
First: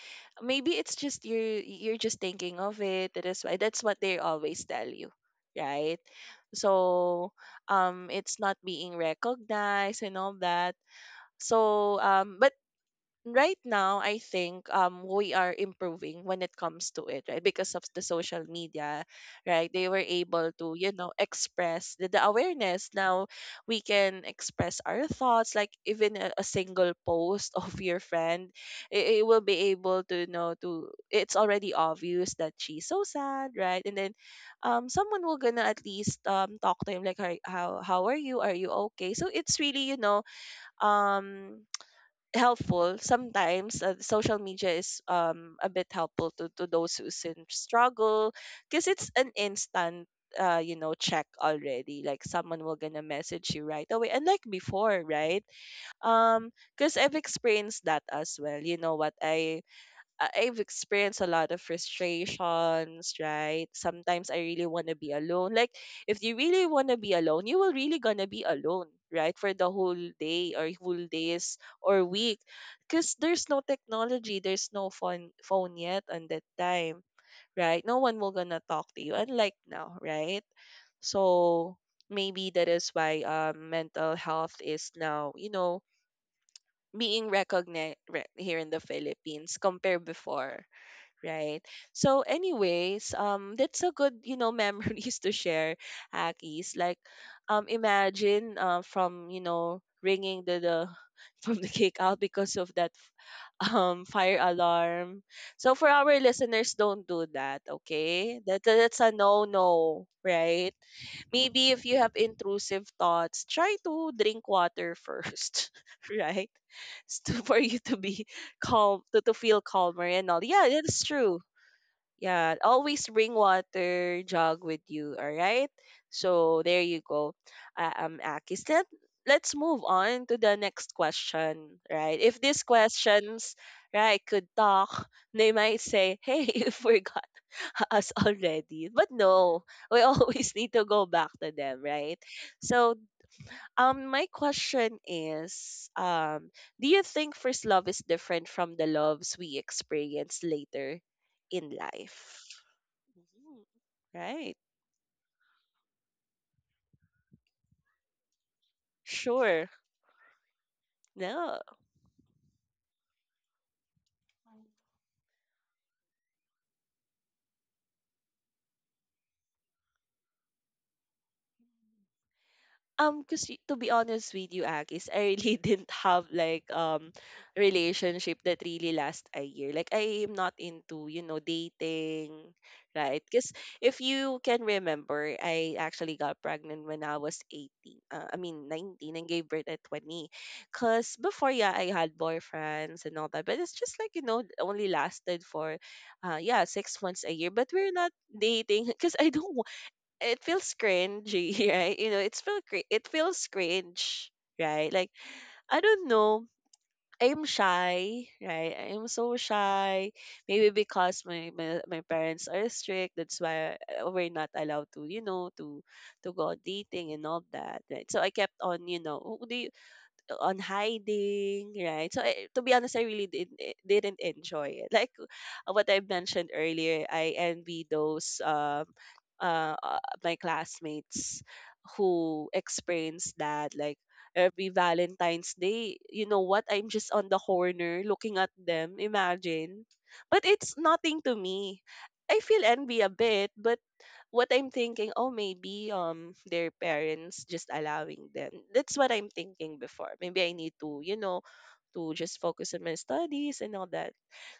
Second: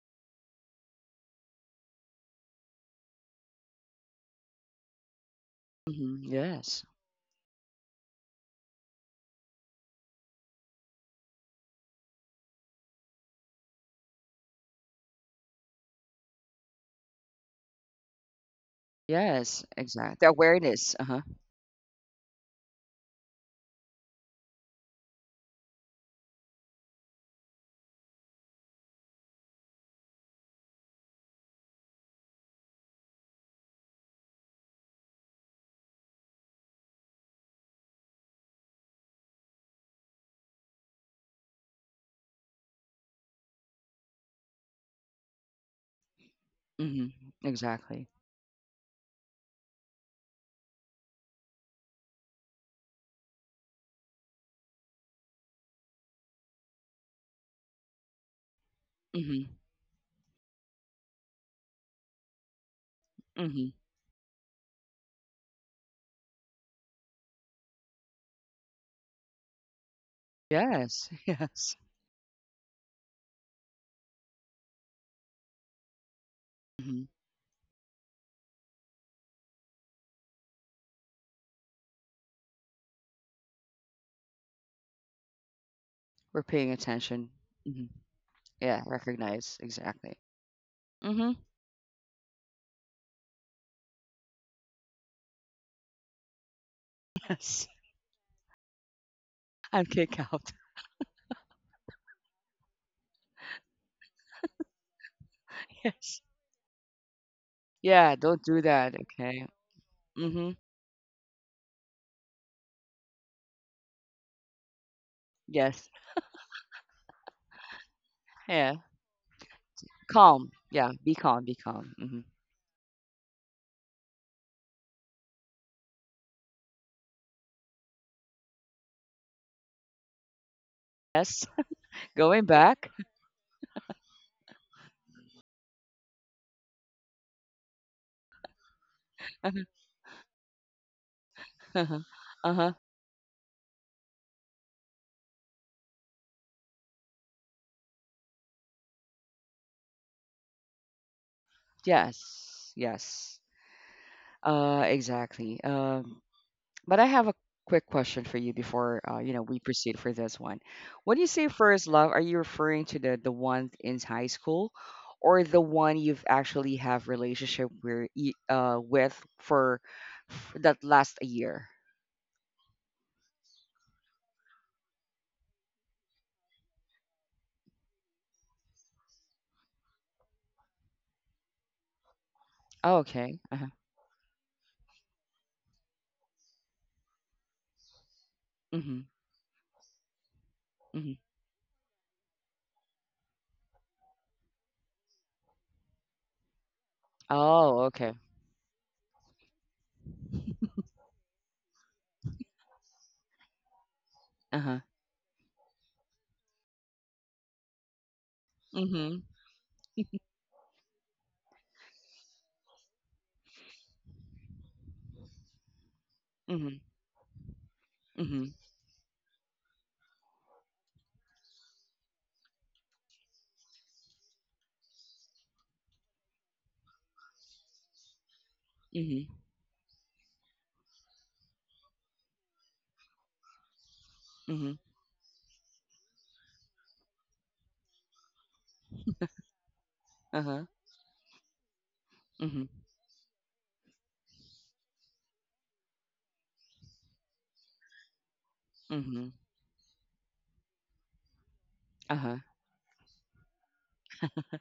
A: maybe it's just you're just thinking of it. That is why, that's what they always tell you. Right?
B: Hmm. Yes,
A: So it's not being recognized and all that. So, but right now I think we are improving when it comes to it, right? Because of the social media,
B: yes,
A: right? They were
B: exactly the
A: able to, you
B: awareness,
A: know,
B: uh-huh.
A: express the awareness. Now we can express our thoughts, like even a single post of your friend. It will be able to, you know, to it's already obvious that she's so sad, right? And then, someone will gonna at least talk to him like, "Hi- how are you? Are you okay?" So it's really, you know, um helpful sometimes. Social media is a bit helpful to, those
B: Hmm.
A: who's in
B: Exactly.
A: struggle, because it's an instant you know check already, like someone will gonna message you right away. And like before, right? um because I've experienced that as well. You know what,
B: Hmm.
A: I've experienced a lot of frustrations, right?
B: Hmm.
A: Sometimes I really want to be alone. Like, if you really want to be alone, you will really gonna be alone, right? For the whole day or whole
B: Yes,
A: days
B: yes.
A: or week, because there's no technology, there's no phone yet on that time,
B: Hmm.
A: right? No one will gonna talk to you, unlike now, right? So maybe that is why mental health is now, you know,
B: We're paying
A: being
B: attention. Hmm.
A: recognized here in the
B: Yeah,
A: Philippines
B: recognize,
A: compared
B: exactly.
A: before,
B: Hmm.
A: right? So, anyways, that's a good, you know, memories to share, Akis. Like,
B: Yes,
A: imagine, from, you know,
B: I'm kick
A: ringing
B: out.
A: the from the cake out because of that, fire alarm. So for our
B: Yes,
A: listeners, don't do that,
B: yeah,
A: okay?
B: don't
A: That
B: do that,
A: that's a no
B: okay?
A: no,
B: Hmm.
A: right? Maybe if you have intrusive thoughts, try to drink water first,
B: Yes.
A: right? For you to be
B: Yeah,
A: calm, to, feel calmer and all.
B: calm.
A: Yeah,
B: Yeah,
A: that's
B: be
A: true.
B: calm, be calm. Hmm.
A: Yeah, always bring water jug with you, all right? So there you go. Akis. Let's move on to the next
B: Yes,
A: question, right? If
B: going
A: these
B: back.
A: questions, right, could talk, they might say, "Hey, you forgot us already." But no, we always need to go back to them,
B: Uh-huh.
A: right?
B: Uh-huh.
A: So, my question is, do you think first love is different from the loves we experience later in life?
B: Yes, yes.
A: Mhm. Right.
B: Exactly. But I have a quick question for you before you know, we
A: Sure.
B: proceed for this one. When you say
A: No.
B: first love, are you referring to the one in high school or the one you've actually have relationship where with for that last a year?
A: Because to be honest with you, Agis, I really didn't have like relationship that really last a year. Like, I am not into, you know, dating,
B: Oh,
A: right?
B: okay.
A: Because
B: Uh-huh.
A: if you can remember, I actually got pregnant when I was 18. I mean
B: Mm-hmm.
A: 19, and gave birth at 20.
B: Mm-hmm.
A: Because before, yeah, I had boyfriends and all that, but it's just like, you know, only lasted for yeah, 6 months a year. But
B: Oh,
A: we're
B: okay.
A: not dating because I don't, it feels cringy, right? You know, it's feel it feels cringe,
B: Uh-huh.
A: right? Like, I don't know. I'm shy, right? I'm
B: Mm-hmm.
A: so shy. Maybe because my parents are strict, that's why we're not allowed to, you know, to go
B: Mhm,
A: dating and all that. Right? So I
B: mhm,
A: kept on, you know, "Oh, do you," on hiding, right? So to be honest, I really didn't enjoy it. Like, what I mentioned earlier, I envy those
B: mhm,
A: my classmates who experienced that, like
B: mhm,
A: every Valentine's Day, you know what? I'm just on the corner looking at them. Imagine. But
B: uh-huh,
A: it's nothing to me. I feel
B: mhm,
A: envy a bit, but what I'm thinking, oh, maybe their parents just allowing them. That's what I'm
B: mhm,
A: thinking before. Maybe I need to, you know, to
B: uh-huh,
A: just focus on my studies and all that.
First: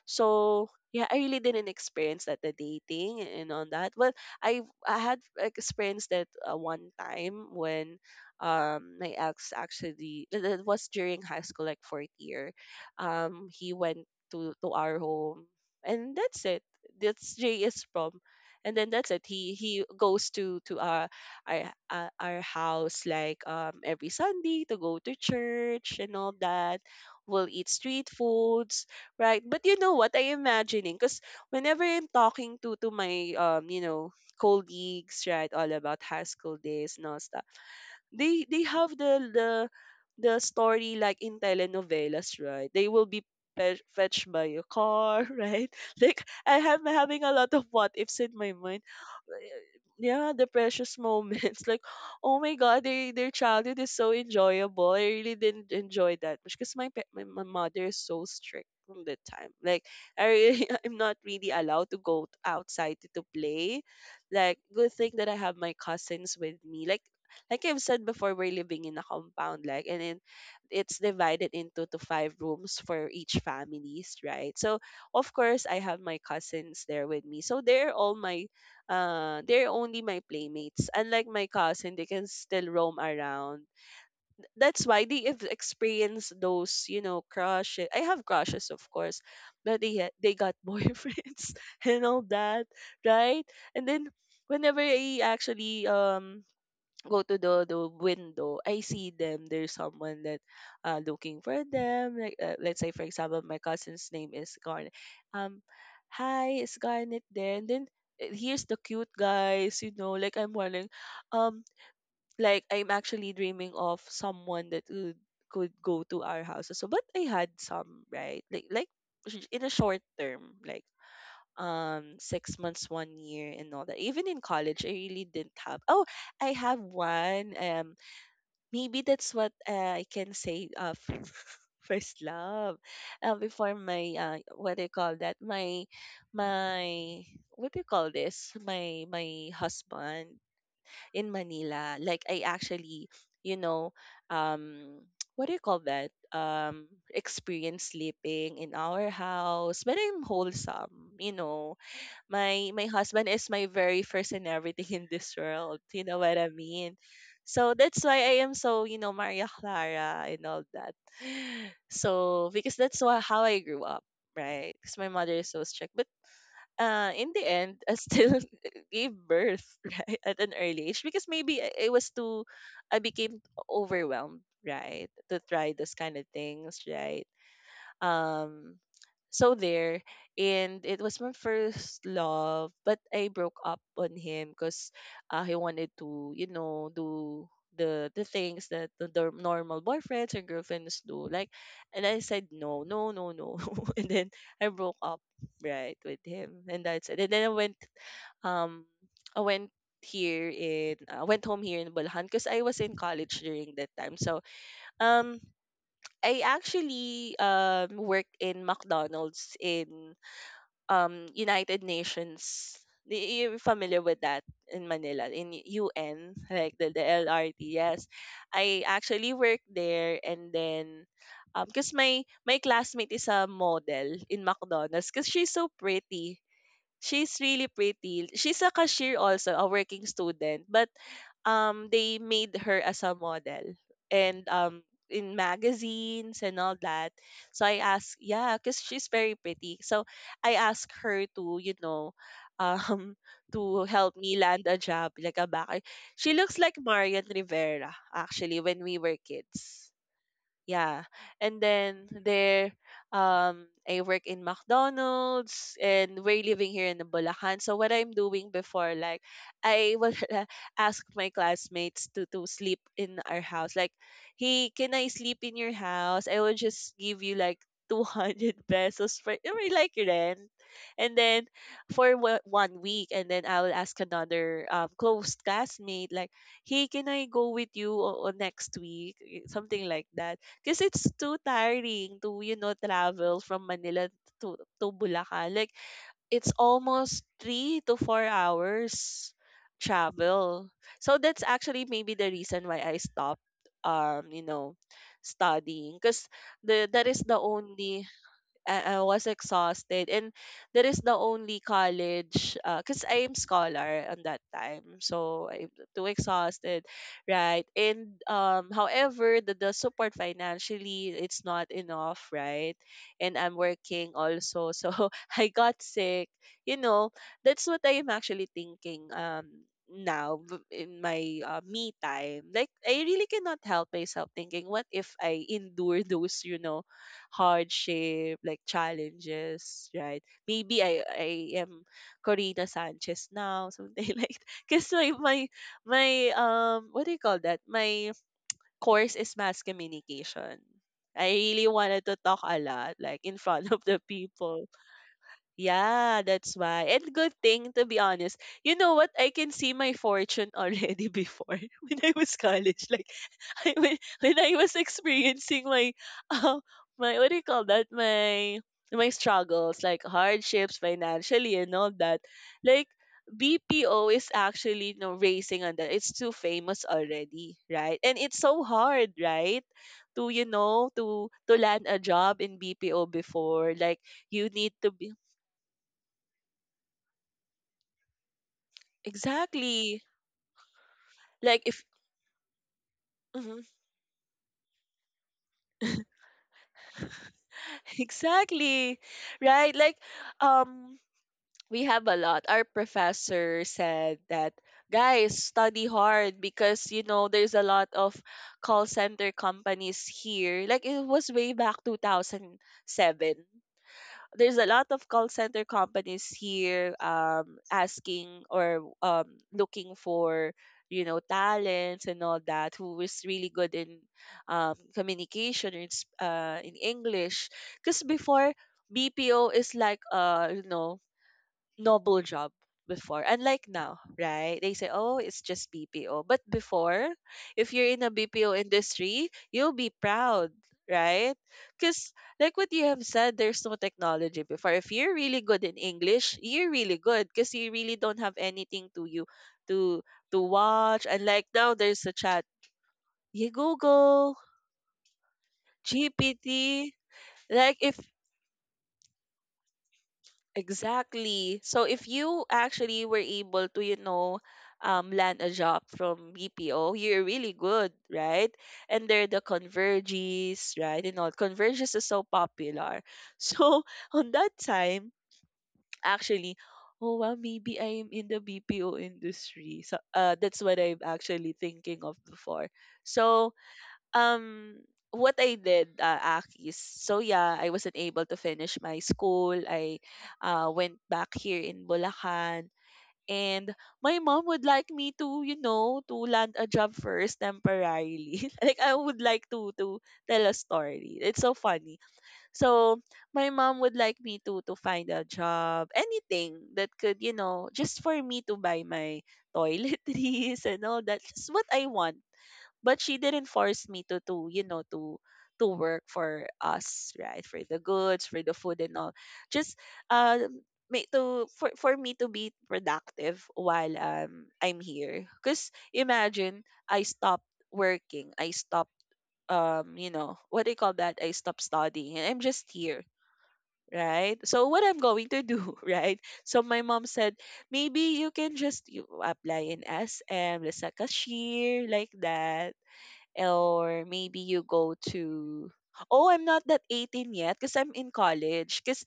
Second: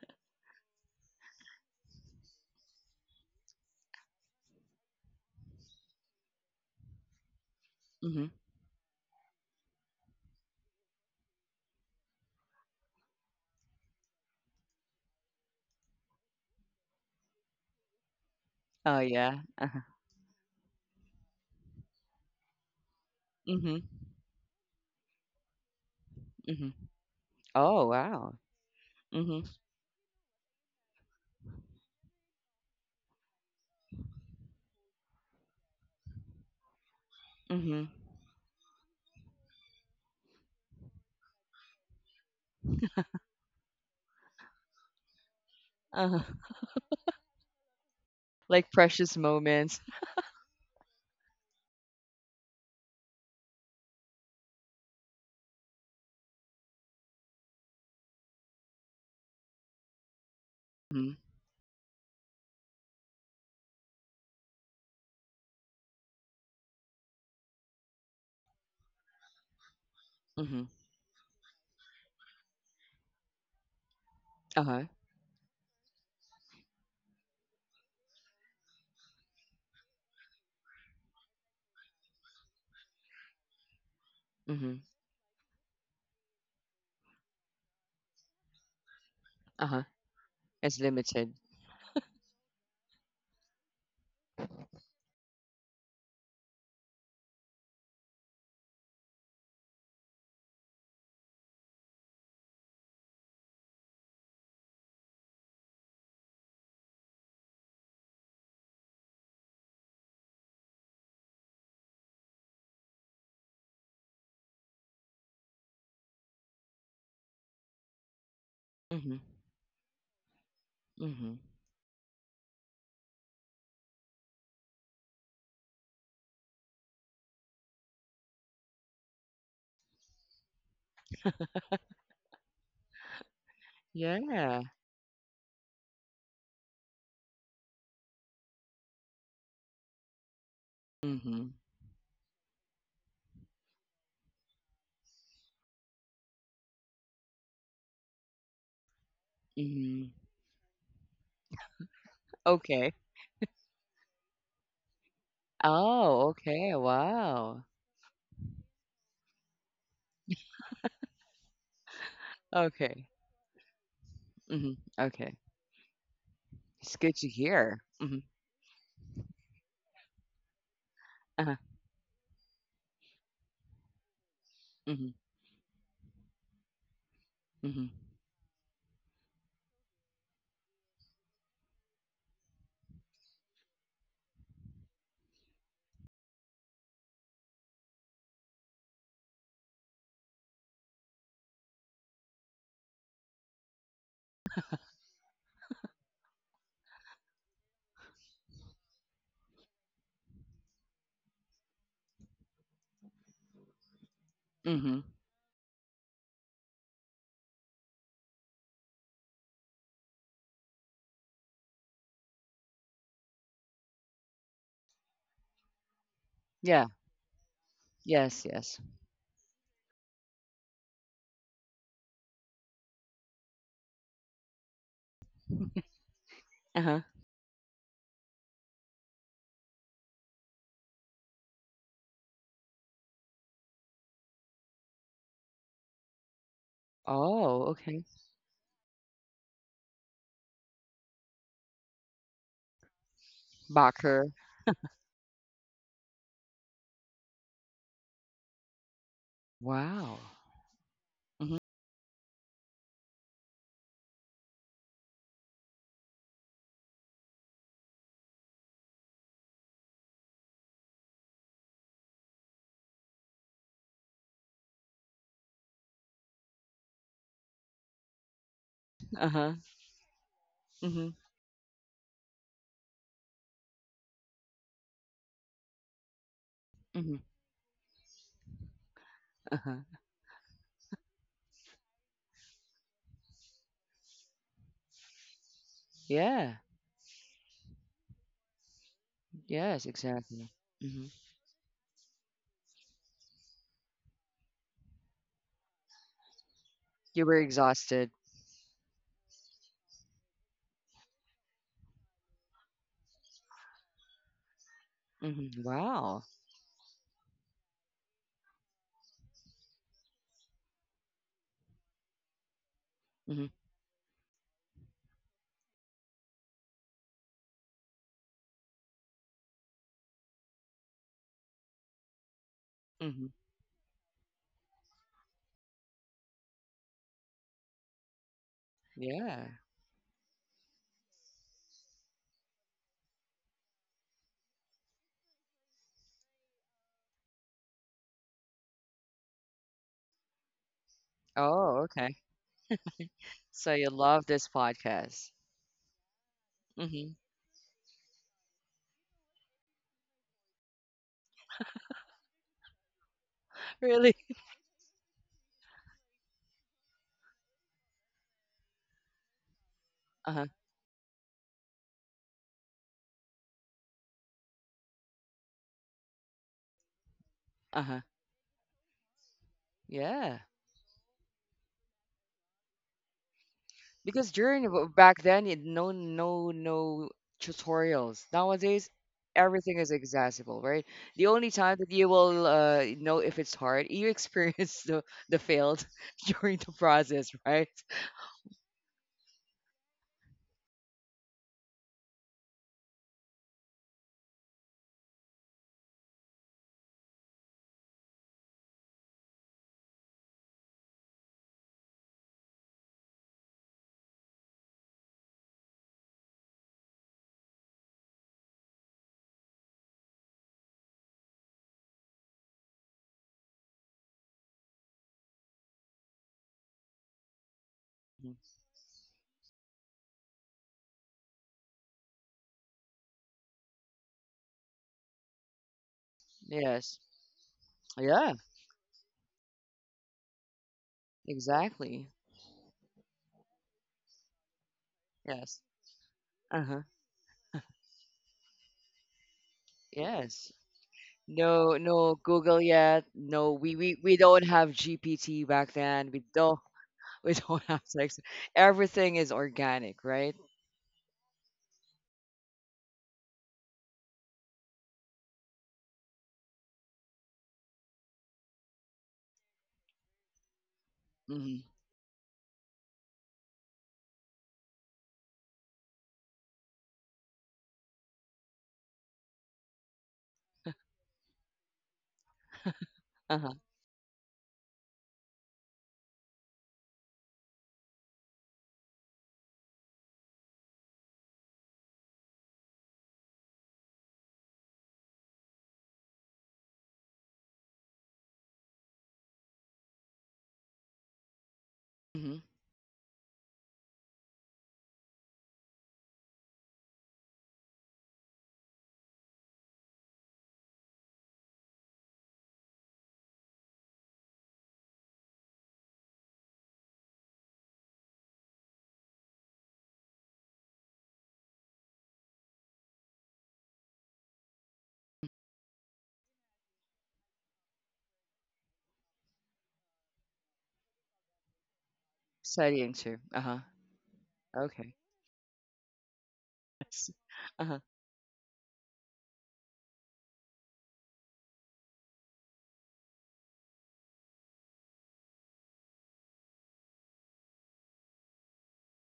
A: So yeah, I really didn't experience that, the dating and all that. Well, I had experienced that one time, when
B: mhm.
A: my ex, actually, it was during high school, like fourth year. He went to our home, and that's it. That's Jay prom, and then
B: Oh,
A: that's it.
B: yeah, uh-huh,
A: He goes to our, our house like
B: mhm,
A: every Sunday, to go to church and all
B: mhm.
A: that. We'll eat
B: Oh,
A: street
B: wow.
A: foods, right?
B: Mhm,
A: But you know what, I imagining, because whenever I'm talking to my, you know, colleagues, right, all about high school days and all stuff,
B: mhm,
A: they have the story, like in telenovelas, right? They will be fetched by a car, right?
B: uh-huh.
A: Like, I am having a lot of what ifs in my
B: Like
A: mind.
B: precious moments.
A: Yeah, the precious moments. Like, oh my God, they, their childhood is so enjoyable. I really didn't enjoy that much because my, pa- my mother is so strict from that time. Like, I really, I'm
B: Mhm,
A: not really allowed to go outside to, play. Like, good thing that I have my cousins with me. Like I've said before, we're living in a compound, like, and then
B: mhm,
A: it's divided into to five rooms for each families, right? So,
B: uh-huh,
A: of course, I have my cousins there with me. So they're all my, they're only my playmates. Unlike my cousin, they can still roam around.
B: mhm,
A: That's why they have experienced those, you know, crushes. I have crushes, of course, but
B: uh-huh.
A: they got
B: It's limited.
A: boyfriends and all that, right? And then whenever I actually go to the window, I see them. There's someone that looking for them. Like, let's say for example, my cousin's name is Garnet. Um, hi, is Garnet there? And then, here's the cute guys. You know, like, I'm wondering, um, like I'm actually dreaming of someone that could go to our house. So, but I had some, right, like,
B: Mhm,
A: sh- in a short term, like,
B: mhm.
A: 6 months, one year and all that. Even in college I really didn't have. Oh, I have one, maybe that's what I can say, first love, before my,
B: Yeah.
A: what do you call that, my, what do you call this, my husband in
B: Mhm,
A: Manila. Like, I actually, you know, um what do you call that, experience sleeping in our house, but
B: mhm.
A: I'm wholesome, you know. My
B: Okay.
A: husband is my very first and everything in this world. You know
B: Oh,
A: what I
B: okay.
A: mean?
B: Wow.
A: So that's why I am so, you know, Maria Clara and all that. So because that's
B: Okay.
A: how I grew up,
B: Mhm,
A: right? Because my
B: okay.
A: mother is so strict. But
B: It's good to
A: in the
B: hear.
A: end, I
B: Mhm,
A: still gave birth right at an early age because
B: uh-huh,
A: maybe it was too, I became overwhelmed, right,
B: mhm,
A: to try those kind of things, right?
B: mhm,
A: Um, so there, and it was my first love, but I broke up on him because, he wanted to, you know, do the things that the normal boyfriends and girlfriends do. Like, and I said no, no, no, no, and then I broke up right with him, and that's it. And then I went, um I went here in, I went home here in Bulacan, because I was in college during that time. So
B: mhm.
A: um I actually work in McDonald's in United Nations. You're familiar with that in Manila, in UN, like
B: Yeah.
A: the LRT. Yes,
B: Yes, yes.
A: I actually work there. And then, because my classmate is a model in McDonald's, because she's so pretty.
B: Uh-huh.
A: She's really pretty. She's a cashier also, a working student, but they made her as a model, and in magazines and all that.
B: Oh,
A: So I
B: okay.
A: asked, yeah, because she's very pretty, so I asked her to, you know, um to help
B: Bacher.
A: me land a job like a backer. She looks like Marian Rivera, actually, when we were kids.
B: Wow.
A: Yeah.
B: Mhm.
A: And then there, I work in McDonald's and we're living here in Bulacan. So what I'm doing before, like, I will ask my classmates to sleep in our house. Like, "Hey, can I sleep in your house? I will just give you like 200 pesos for, I
B: Uh-huh.
A: mean, like, rent."
B: Mhm.
A: And then for one week, and then I will ask another close classmate like, "Hey, can
B: Mhm.
A: I go with you next week?"
B: Uh-huh.
A: Something like that, because it's too tiring to, travel from Manila to Bulacan. Like,
B: Yeah.
A: it's almost 3 to 4 hours
B: Yes, exactly.
A: travel.
B: Mhm.
A: So that's actually maybe the reason why I stopped, um, you know, studying. Because that is
B: You were
A: the only—
B: exhausted.
A: I was exhausted, and that is the only college because I am scholar on that time,
B: Mhm.
A: so I'm too
B: Wow.
A: exhausted, right? And however, the support financially, it's not enough, right? And
B: Mhm.
A: I'm working also, so I got sick, you know that's what I am actually thinking. Now, in my me time, like, I
B: Mhm.
A: really cannot help myself thinking, what if I endure those, hardship, like
B: Yeah.
A: challenges, right? Maybe I am Corina Sanchez now, something like, because my what do you call that? My course is mass communication. I really
B: Oh,
A: wanted
B: okay.
A: to talk a lot, like in
B: So
A: front of
B: you
A: the
B: love this
A: people.
B: podcast.
A: Yeah, that's why.
B: Mhm.
A: And good thing, to be honest. You know what? I can see my fortune already before, when I was college. Like when,
B: Really?
A: when I was experiencing my um my— what do you call that, my struggles, like
B: Uh-huh.
A: hardships financially and all that, like BPO is actually, racing on that. It's too famous already,
B: Uh-huh.
A: right? And it's so hard, right, to,
B: Yeah.
A: to land a job in BPO before, like
B: Because
A: you
B: during
A: need to be—
B: back then, it, no, no, no tutorials. Nowadays, everything is
A: exactly,
B: accessible, right? The only
A: like
B: time
A: if—
B: that you will know if it's
A: Mhm.
B: hard, you experience the failed during the process, right?
A: Exactly, right, like um we have a lot. Our professor said that, "Guys, study hard because, there's a lot of call center companies here." Like it was way back 2007. There's a lot of call center companies here asking, or looking for, talents and all that, who is really good in communication, or in, in English, because
B: Mhm.
A: before, BPO is like noble job before, unlike now, right? They say, "Oh, it's just BPO." But
B: Yes.
A: before, if you're in a
B: Yeah.
A: BPO industry, you'll be proud, right?
B: Exactly.
A: Because like what you have said, there's no technology before. If you're really
B: Yes.
A: good in English,
B: Uh
A: you're
B: huh.
A: really good because you really don't have anything to you to to
B: Yes.
A: watch. And like now,
B: No,
A: there's a
B: no
A: chat—
B: Google yet. No,
A: you
B: we
A: Google
B: don't have GPT back then. We
A: GPT.
B: don't we don't
A: Like
B: have
A: if—
B: sex. Everything is organic, right?
A: Exactly. So if you actually were able to, land a job from BPO, you're really good, right? And there are the Converges, right? And all
B: Mm-hmm.
A: Converges is so popular. So on that time, actually, oh well, maybe I'm in the BPO industry. So that's what I'm actually thinking of before.
B: Uh
A: So
B: huh.
A: um what I did, Aki, is, so yeah, I wasn't able to finish my school. I went back here in Bulacan. And my mom would like me to, you know, to land a job first, temporarily. Like, I would like to tell a story. It's so funny. So my mom would like me to find a job, anything that could, just for me to buy my toiletries and all that, just what I want, but she didn't force me to you know to work for us, right, for the goods, for the food and all, just uh make to for me to be productive while I'm here. Because imagine, I stopped working, I stopped, you know what do you call that, I stopped studying, and I'm just
B: Studying
A: here,
B: too. Uh-huh.
A: right? So what I'm
B: Okay.
A: going to do? Right, so my mom
B: S-
A: said,
B: Uh-huh.
A: "Maybe you can just you apply in SM as a cashier," like that, or maybe you go to— oh, I'm not that 18 yet, because I'm in college, because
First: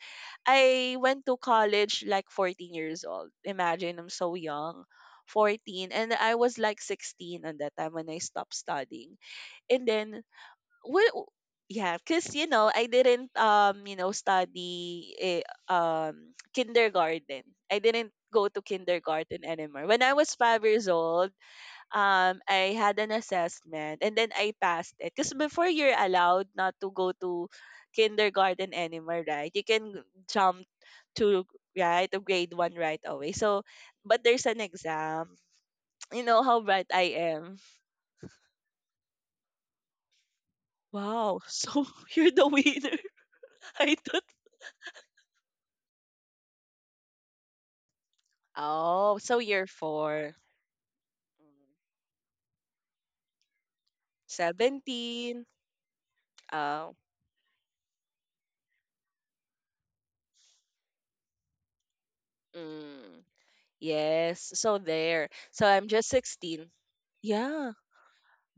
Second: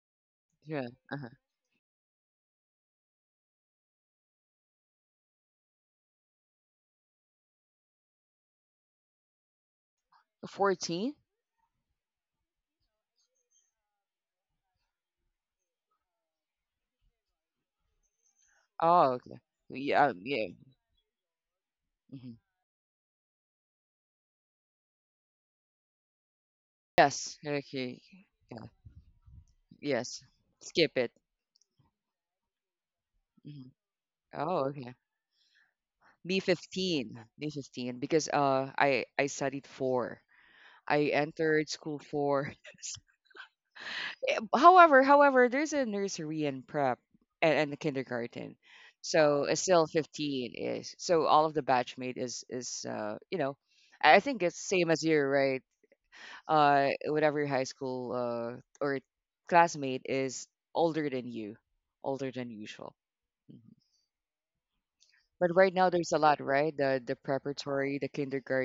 B: Yeah.
A: I went
B: Uh-huh.
A: to college like 14 years old. Imagine, I'm so young. 14, and I was like 16 at that time when I stopped studying. And then— What?
B: 14?
A: Yeah, because, I didn't, study, kindergarten. I didn't go to
B: Oh, okay.
A: kindergarten anymore when
B: Yeah,
A: I was
B: yeah.
A: 5 years old.
B: Hmm.
A: I had an assessment and then I passed it. Because before, you're allowed not to go
B: Yes.
A: to
B: Okay.
A: kindergarten anymore, right? You can
B: Yes.
A: jump
B: Skip it.
A: to— right to grade one right away. So,
B: Hmm.
A: but there's an
B: Oh, okay.
A: exam. You know how bright
B: B15.
A: I am.
B: B15 because I studied 4. I
A: Wow!
B: entered
A: So
B: school
A: you're the
B: 4.
A: winner. I thought.
B: Eh, However, there's a nursery and prep and the kindergarten.
A: Oh,
B: So
A: so
B: it's
A: you're
B: still
A: four.
B: 15 is. So all of the
A: Mm.
B: batchmate is I think it's same as you,
A: 17.
B: right?
A: Oh.
B: Whatever your high school or classmate is older than you, older than usual.
A: Mm.
B: Mhm.
A: Yes. So there.
B: But right
A: So
B: now
A: I'm
B: there's
A: just
B: a lot, right?
A: 16.
B: The
A: Yeah.
B: preparatory, the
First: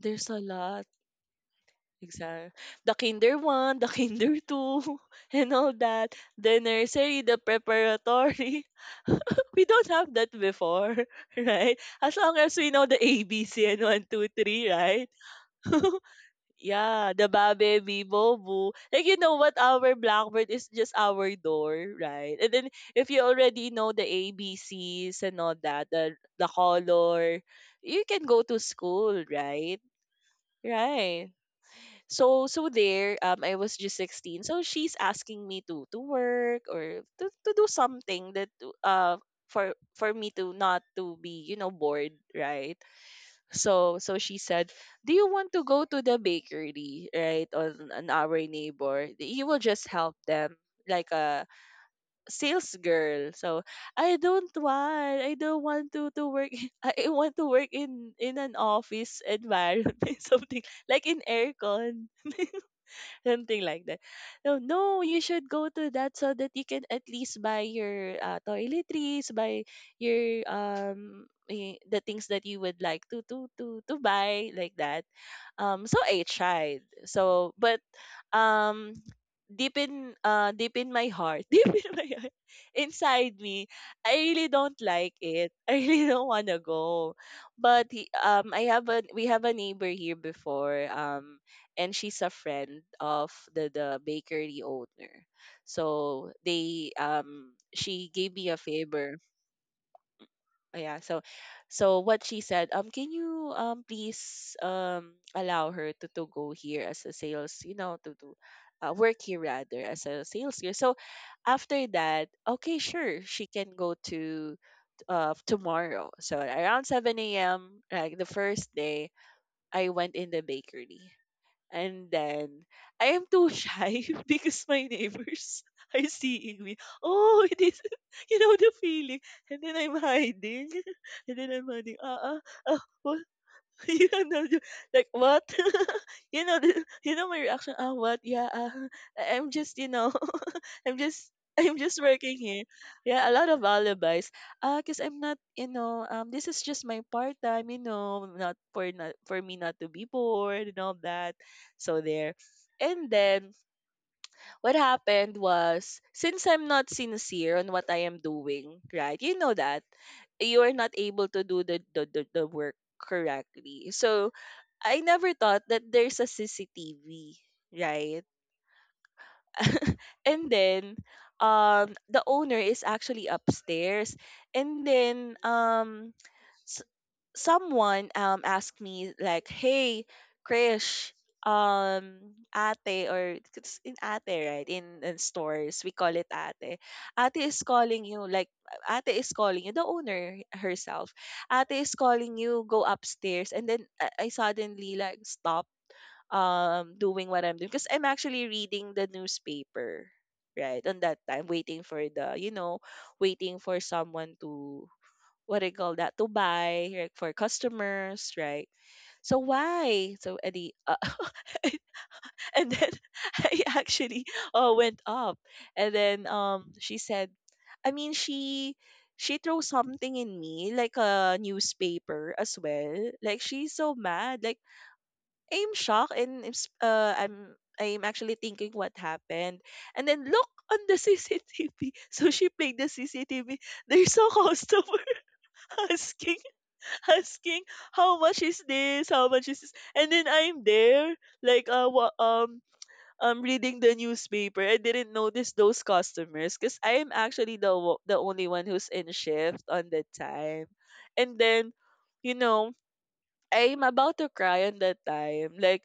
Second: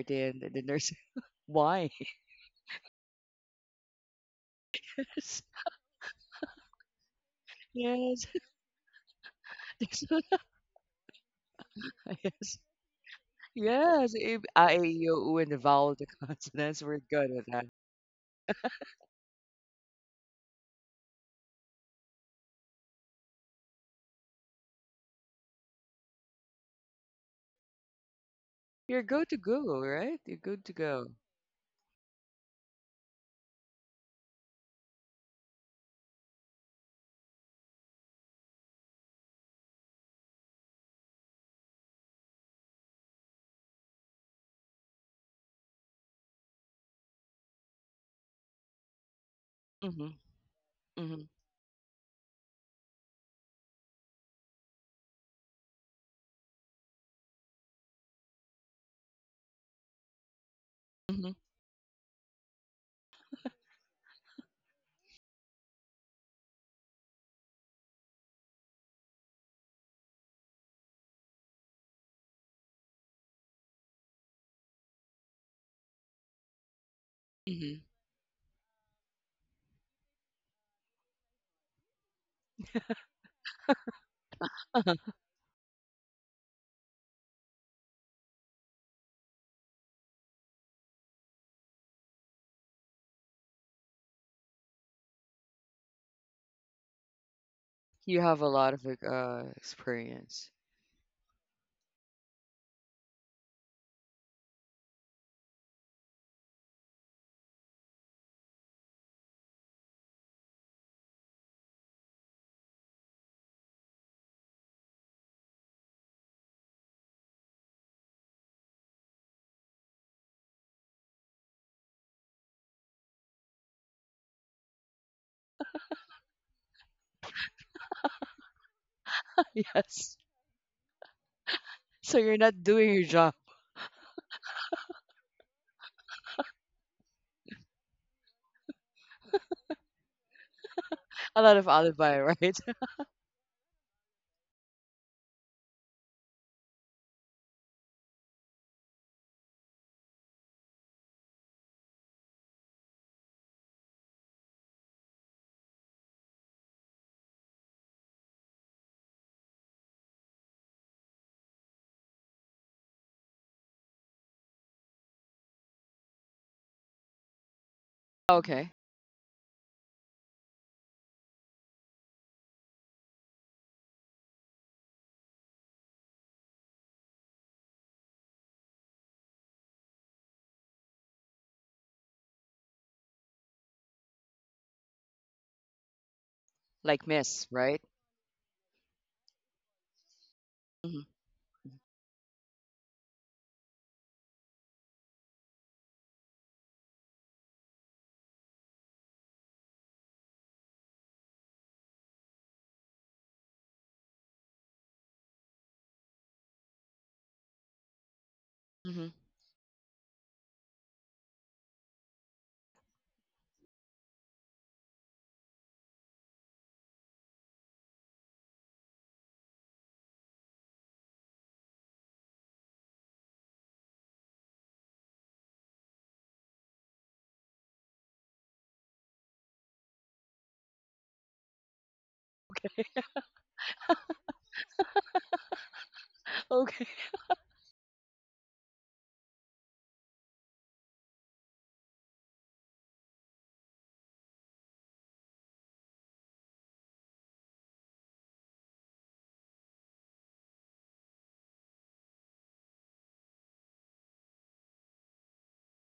A: There's a
B: the
A: lot.
B: nursery. Why?
A: Exactly. The kinder one, the kinder two, and all that. The nursery, the
B: Yes.
A: preparatory. We don't have that before, right? As long as
B: Yes.
A: we know the ABC and one,
B: Yes,
A: two,
B: if
A: three,
B: I, A, E, I, O,
A: right?
B: U, and the vowel, the consonants, we're
A: Yeah,
B: good
A: the
B: with that.
A: babe, bibo, boo. Like, you know what? Our blackboard is just our door, right? And then, if you already know the A B C's and all that, the color, you can go to
B: You're
A: school,
B: good to go,
A: right?
B: right? You're good to go.
A: Right, so there, I was just 16, so she's asking me to work, or to do something that uh for me to not to be, bored, right? So she said, "Do you want to go to the bakery, right on our neighbor? You will just
B: Mm-hmm,
A: help them like
B: mm-hmm,
A: a sales girl." So I don't want to work. I want to work in an office environment, something like in
B: mm-hmm,
A: aircon, something like that. "So, no, you should go to that, so that you can at least buy your toiletries, buy your the things that you would like to buy," like that. So I tried. So,
B: mm-hmm.
A: but um, deep in— deep in my heart, deep in my heart, inside me, I really don't like it. I really don't want to go. But I have a— we have a neighbor here before. And she's a friend of the bakery owner. So they she
B: You
A: gave
B: have a
A: me a
B: lot of like,
A: favor.
B: experience.
A: Oh, yeah. So, what she said, "Can you, please, allow her to go here as a sales, you know, to work here, rather, as a sales here?" So after that, "Okay, sure, she can go to tomorrow." So around 7 a.m., like the first day, I went in the bakery. And then I am too shy because my neighbors are seeing me. Oh, it is, you know the feeling. And then I'm
B: Yes.
A: hiding. And then I'm hiding.
B: So
A: Ah,
B: you're
A: ah,
B: not
A: ah,
B: doing your
A: what?
B: job.
A: You know, like what? You know, you know my reaction. Ah, what? Yeah, ah, I'm just. I'm just
B: A lot of
A: I'm just
B: alibi,
A: working
B: right?
A: here. Yeah, a lot of alibis. Ah, because I'm not, this is just my part time, not for— not for me not to be bored and all that. So there. And then what happened was, since I'm not sincere on what I am doing, right? You know that you are not able to do the work correctly. So I never thought that there's a CCTV, right?
B: Okay.
A: And then the owner is actually upstairs, and then s- someone asked me like, "Hey, Krish, um ate." Or, it's in "ate", right? In stores, we call it "ate".
B: Like
A: Ate
B: miss,
A: is
B: right?
A: calling you, like, ate is calling you, the owner
B: Mm-hmm,
A: herself. Ate is calling you, go upstairs. And then I suddenly like stop doing what I'm doing, because I'm actually reading the newspaper right on that time, waiting for the you know waiting for someone to— what do you call that, to buy, right, for customers, right.
B: mm-hmm.
A: So why, so— any and then I actually went up. And then she said— I mean, she threw something in me, like a newspaper as well. Like, she's so mad, like, I'm shocked, and I'm actually thinking what happened. And then look on the CCTV. So she played the CCTV. There's a customer asking
B: Okay.
A: asking "How much is this? How much is this?" And then I'm there like, I'm reading the newspaper. I didn't notice those customers because I am actually the only one who's in shift on the time. And then, you know I'm about to cry on that time. Like,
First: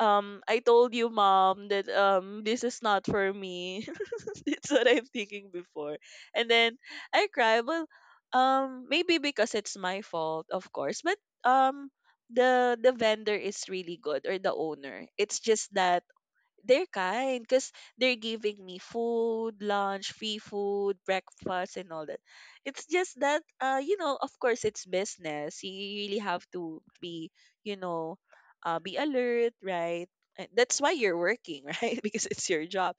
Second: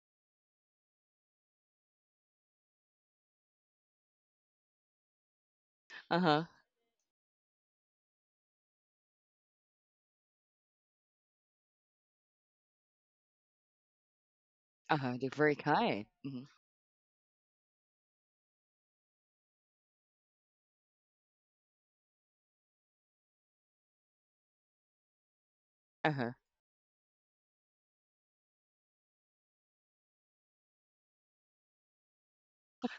A: I told you, Mom, that this is not for me. That's what I'm thinking before,
B: Uh-huh,
A: and then I cry. Well, maybe because it's my fault, of course, but um, the vendor is really good, or the owner.
B: uh-huh. They're
A: It's
B: very
A: just that
B: kind. Mm-hmm,
A: they're kind, because they're giving me food, lunch, free food, breakfast, and all that. It's just that, of course, it's business. You really
B: uh-huh,
A: have to be, you know, be alert, right? And that's why you're working, right? Because it's your job.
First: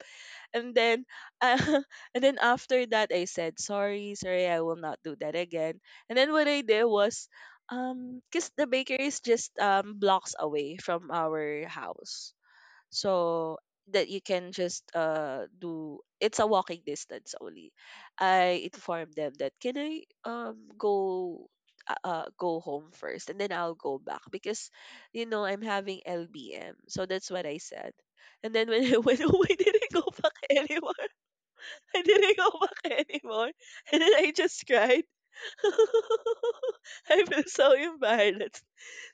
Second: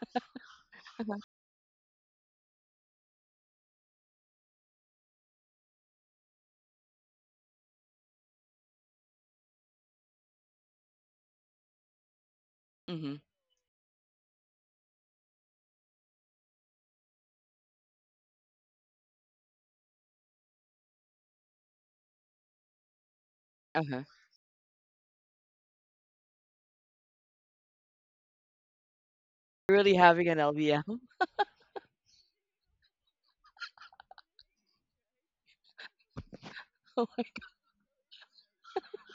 A: And then, uh, and then after that, I said, "Sorry, sorry, I will not do that again." And then what I did was, because the bakery is just blocks away from our house,
B: mm-hmm,
A: so that you can just do it's a walking distance only. I informed them that can I go go home first and then I'll go
B: uh-huh.
A: back because you know I'm having LBM, so that's what I said. And then when I went home, I didn't
B: Really
A: go
B: having
A: back
B: an LBM.
A: anymore. I didn't go back anymore. And then I just cried. I feel so embarrassed.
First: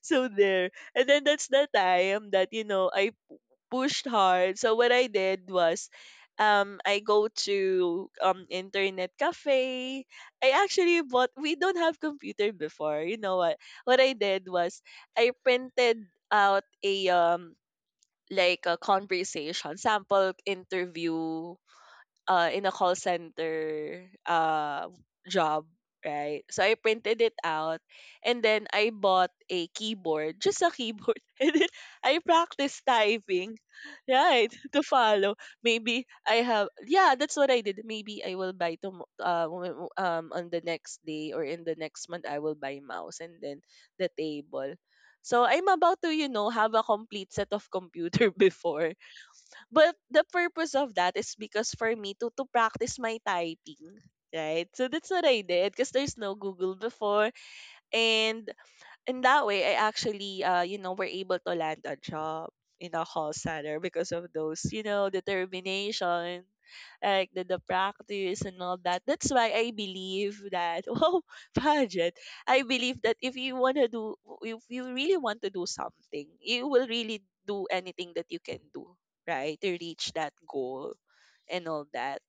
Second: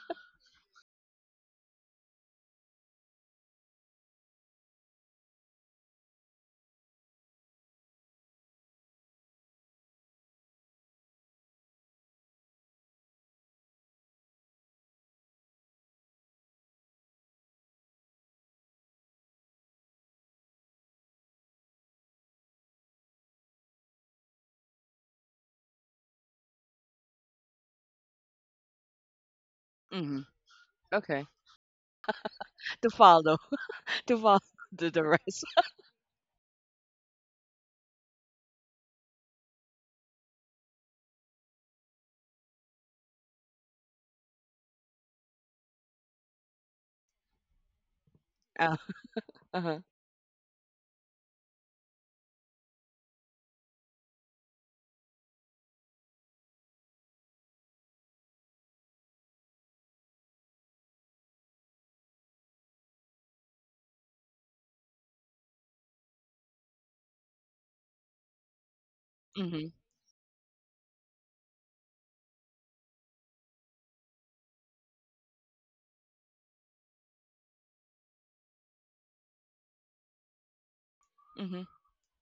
A: So there. And then that's the time that, you know, I pushed hard. So what I did was I go to internet cafe. I actually bought, we don't have computer before. You know what? What I did was I printed out a like a conversation sample interview in a call center job, right? So I printed it out and then I bought a
B: Mm-hmm.
A: keyboard, just a keyboard.
B: Okay.
A: And then I practiced
B: To follow,
A: typing,
B: to follow
A: right? To
B: the
A: follow.
B: rest.
A: Maybe I have, yeah, that's what I did. Maybe I will buy on the next day or in the next month, I will buy mouse and then the table. So I'm about to, you know, have a complete set of computer before.
B: Uh-huh.
A: But the purpose of that is because for me to practice my typing, right? So that's what I did because there's no Google before, and in that way, I actually, you know, were able to land a job in a call center because of those, you know, determination, like the practice and all that. That's why I
B: Mhm.
A: believe that, oh, budget. I believe that if you want to do, if you really want to do something, you will really do anything that you can do, right, to reach that goal
B: Mhm.
A: and all that,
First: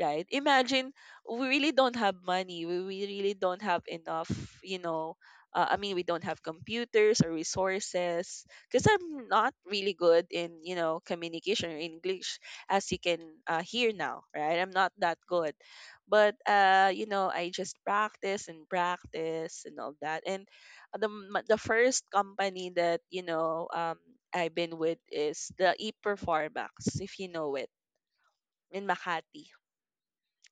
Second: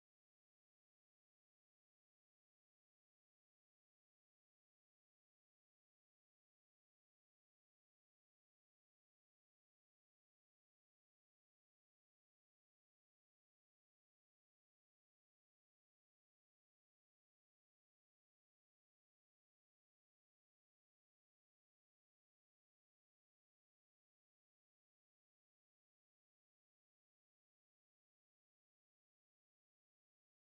A: right? Imagine we really don't have money. We really don't have enough, you know. I mean, we don't have computers or resources because I'm not really good in, you know, communication or English, as you can hear now, right? I'm not that good. But, you know, I just practice and practice and all that. And the first company that you know I've been with is the ePerformax, if you know it in Makati.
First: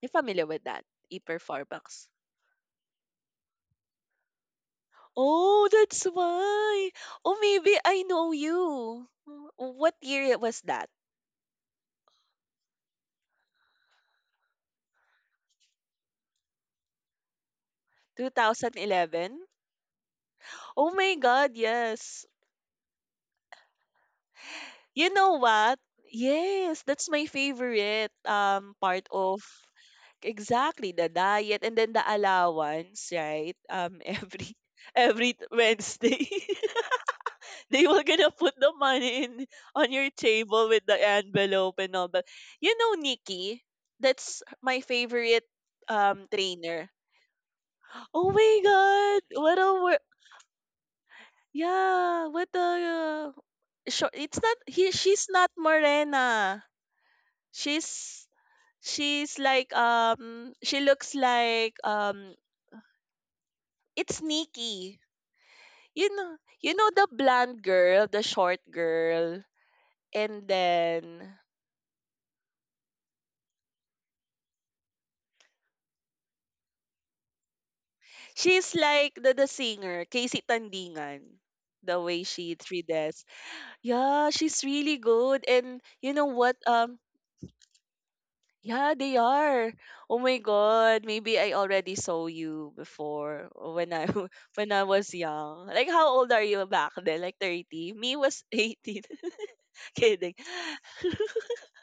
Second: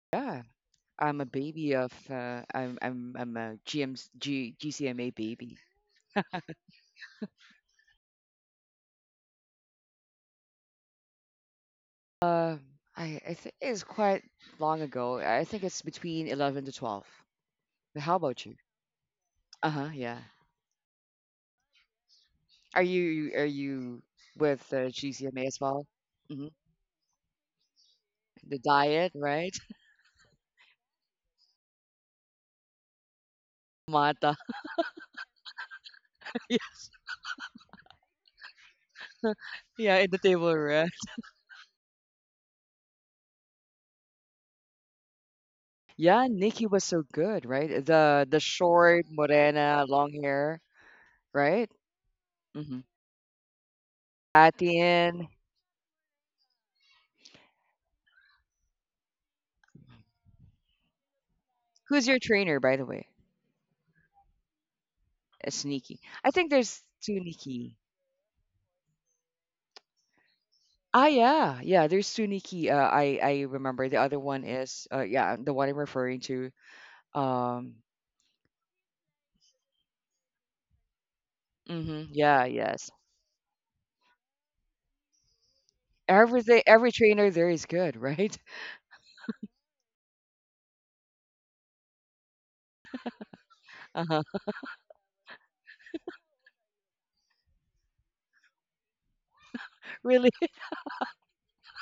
A: You
B: Yeah,
A: familiar with that?
B: I'm a baby of
A: E-Performance.
B: I'm a G M G GCMA baby.
A: Oh, that's why. Oh, maybe I know you. What year it was that?
B: Uh, I think it's quite long ago. I think it's between 11 to 12. How about you?
A: 2011?
B: Uh-huh, yeah.
A: Oh my God, yes.
B: Are you with
A: You know
B: GCMA as
A: what?
B: well? Hmm.
A: Yes, that's my favorite
B: The
A: part
B: diet,
A: of,
B: right?
A: exactly, the diet and then the allowance, right?
B: Mata.
A: Every Wednesday.
B: Yes.
A: They were gonna put the money in on
B: Yeah, in
A: your
B: the table,
A: table with
B: right?
A: the envelope and all. But you know, Nikki, that's my favorite
B: Yeah, Nikki was
A: trainer.
B: so good, right? The
A: Oh
B: the
A: my
B: short,
A: god, what a
B: morena,
A: wor-,
B: long hair, right?
A: yeah, what
B: Mm-hmm.
A: a short. It's not he.
B: Latin.
A: She's not Morena. She's she's like she looks like
B: Who's your trainer, by the way?
A: it's Nikki.
B: Sneaky.
A: You
B: I
A: know,
B: think
A: you
B: there's
A: know the blonde
B: Suniki.
A: girl, the short girl, and
B: Ah,
A: then
B: yeah, yeah. There's Suniki. I remember. The other one is yeah, the one I'm referring to. Um,
A: she's like the singer, Casey Tandingan. The
B: mhm,
A: way
B: yeah,
A: she three
B: yes.
A: deaths. Yeah, she's really good. And you know what?
B: Everything, every trainer there is good, right?
A: Yeah, they are. Oh my god, maybe I already saw you before when I
B: Uh-huh.
A: when I was young. Like how old are you back then? Like 30? Me was 18.
B: Really.
A: Kidding.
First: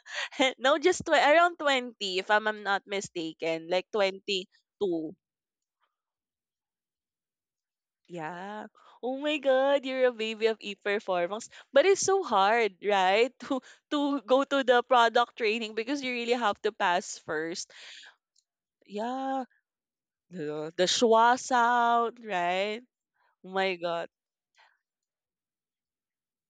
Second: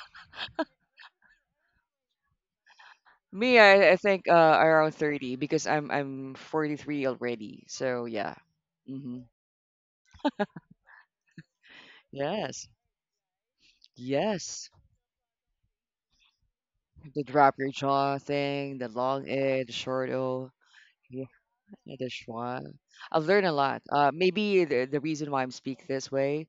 A: No, just around 20 if I'm not
B: Me,
A: mistaken. Like
B: I think around
A: 22.
B: 30 because I'm 43 already. So yeah.
A: Yeah. Oh
B: Hmm.
A: my God, you're a baby of e-performance. But it's so
B: Yes.
A: hard, right? To go to
B: Yes.
A: the product training because you really have to pass
B: The drop your
A: first.
B: jaw thing, the long
A: Yeah.
B: A, the short O.
A: The
B: Yeah.
A: schwa
B: Yeah, this
A: sound,
B: one.
A: right?
B: I've learned
A: Oh
B: a
A: my
B: lot.
A: God.
B: Maybe the reason why I'm speak this way,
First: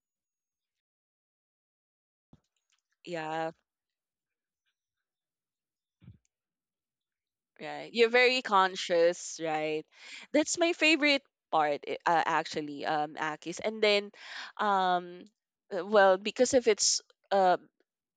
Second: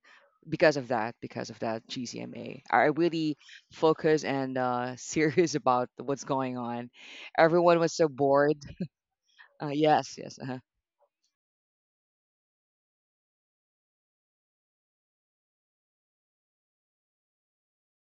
B: because of that GCMA. I really
A: Yeah,
B: focus and serious about what's going on. Everyone
A: right.
B: was so
A: You're very
B: bored.
A: conscious, right?
B: Yes, yes.
A: That's my favorite part, I- actually, Akis. And then, um, well, because of its uh,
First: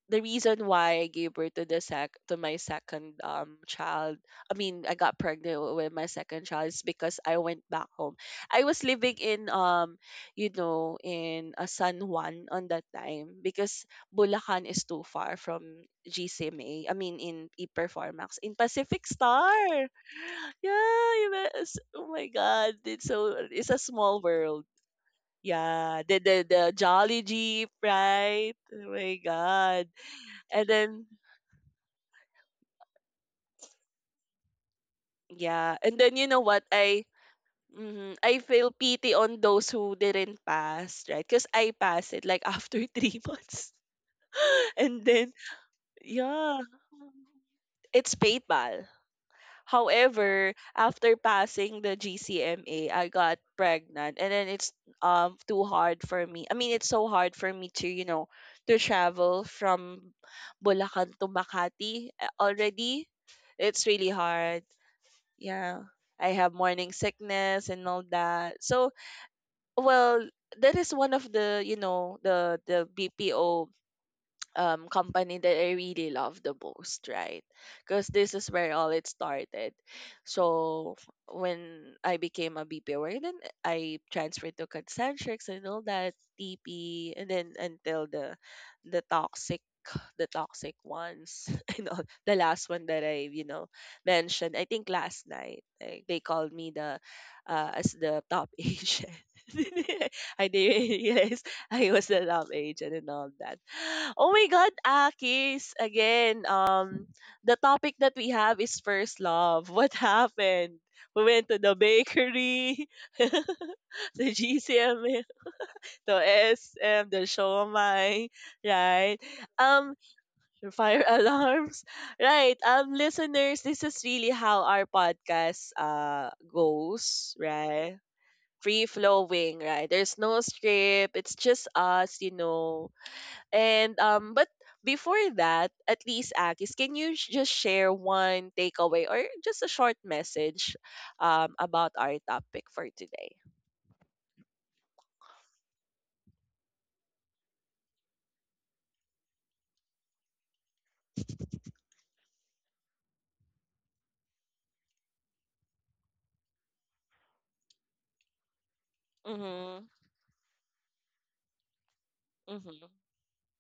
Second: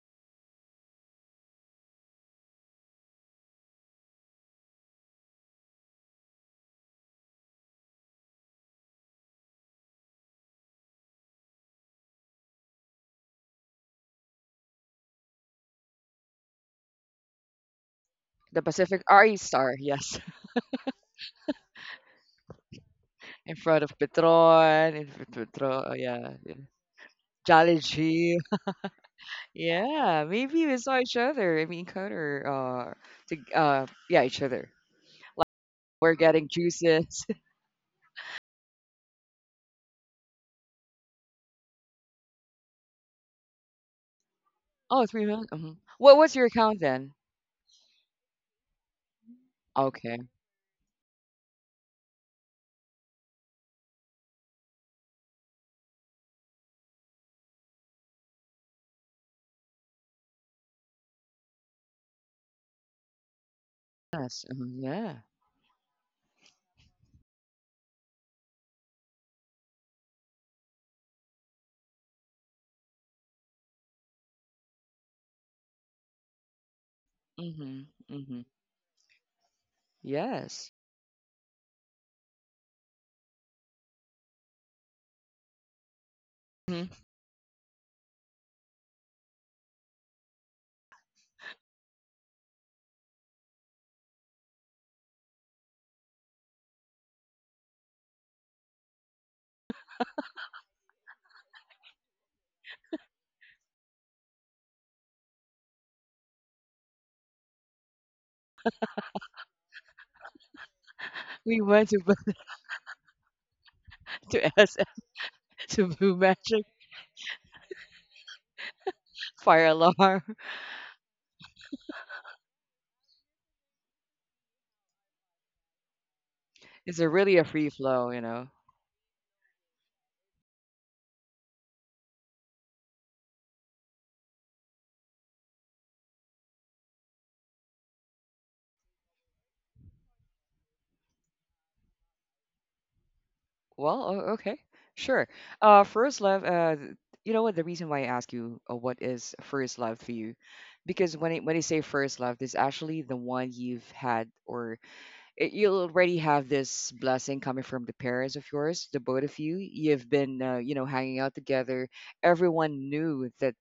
A: the reason why I gave birth to the sec to my second child, I mean I got pregnant with my second child is because I went back home. I was living in you know in a San Juan on that time because Bulacan is too far from GCMA. I mean in Performax in
B: The Pacific
A: Pacific
B: Ari Star,
A: Star.
B: yes.
A: Yeah, you know, it's, oh my God, it's so,
B: In
A: it's a
B: front of
A: small world.
B: Petron, in front of Petron, oh,
A: Yeah, the
B: yeah.
A: the
B: Yeah.
A: the Jolly Jeep,
B: Jollibee.
A: right? Oh my God.
B: Yeah, maybe
A: And
B: we saw
A: then,
B: each other. I mean, Connor, to, yeah, each other.
A: yeah, and
B: We're
A: then you know
B: getting
A: what? I,
B: juices.
A: mhm, I feel pity on those who didn't pass, right? Because I passed it like after three months. And
B: Oh,
A: then,
B: 300? Mhm. What was your
A: yeah,
B: account then?
A: it's PayPal.
B: Okay.
A: However, after passing the GCMA, I got pregnant, and then it's too hard for me. I mean, it's so hard for me to, you know, to travel from Bulacan to Makati already. It's really
B: Yes.
A: hard.
B: Mhm, yeah.
A: Yeah, I have morning sickness and all that. So, well, that is one of the, you know, the BPO company that I really love the most, right?
B: Mhm,
A: Because this
B: mhm.
A: is where all it started.
B: Yes.
A: So when I became a BPO, then I transferred to Concentrics and all that
B: Mhm.
A: TP, and then until the the toxic the toxic ones and all the last one that I, you know, mentioned. I think last night, like, they called me the as the top agent. I didn't realize I was the top agent and all that. Oh my God, Akis! Again, the topic that we have is first love. What happened? We went to
B: We
A: the
B: went to
A: bakery, the
B: to S
A: GCML,
B: to Blue
A: the
B: Magic
A: SM, the Shomai, right?
B: Fire
A: Um,
B: Alarm.
A: the fire alarms, right? Listeners, this is really how our podcast
B: Is it
A: goes,
B: really a free
A: right?
B: flow, you know?
A: Free flowing, right? There's no script. It's just us, you know, and but before that, at least Akis, can you just share one takeaway or just a short message about our topic for today?
B: Well, o okay. Sure. First love, th you know what? The reason why I ask you, what is first love for you? Because when I say first love, there's actually the one you've had or you'll already have this blessing coming from the parents of yours, the both of you.
A: Mm-hmm.
B: You've been, hanging out together. Everyone
A: Mm-hmm.
B: knew that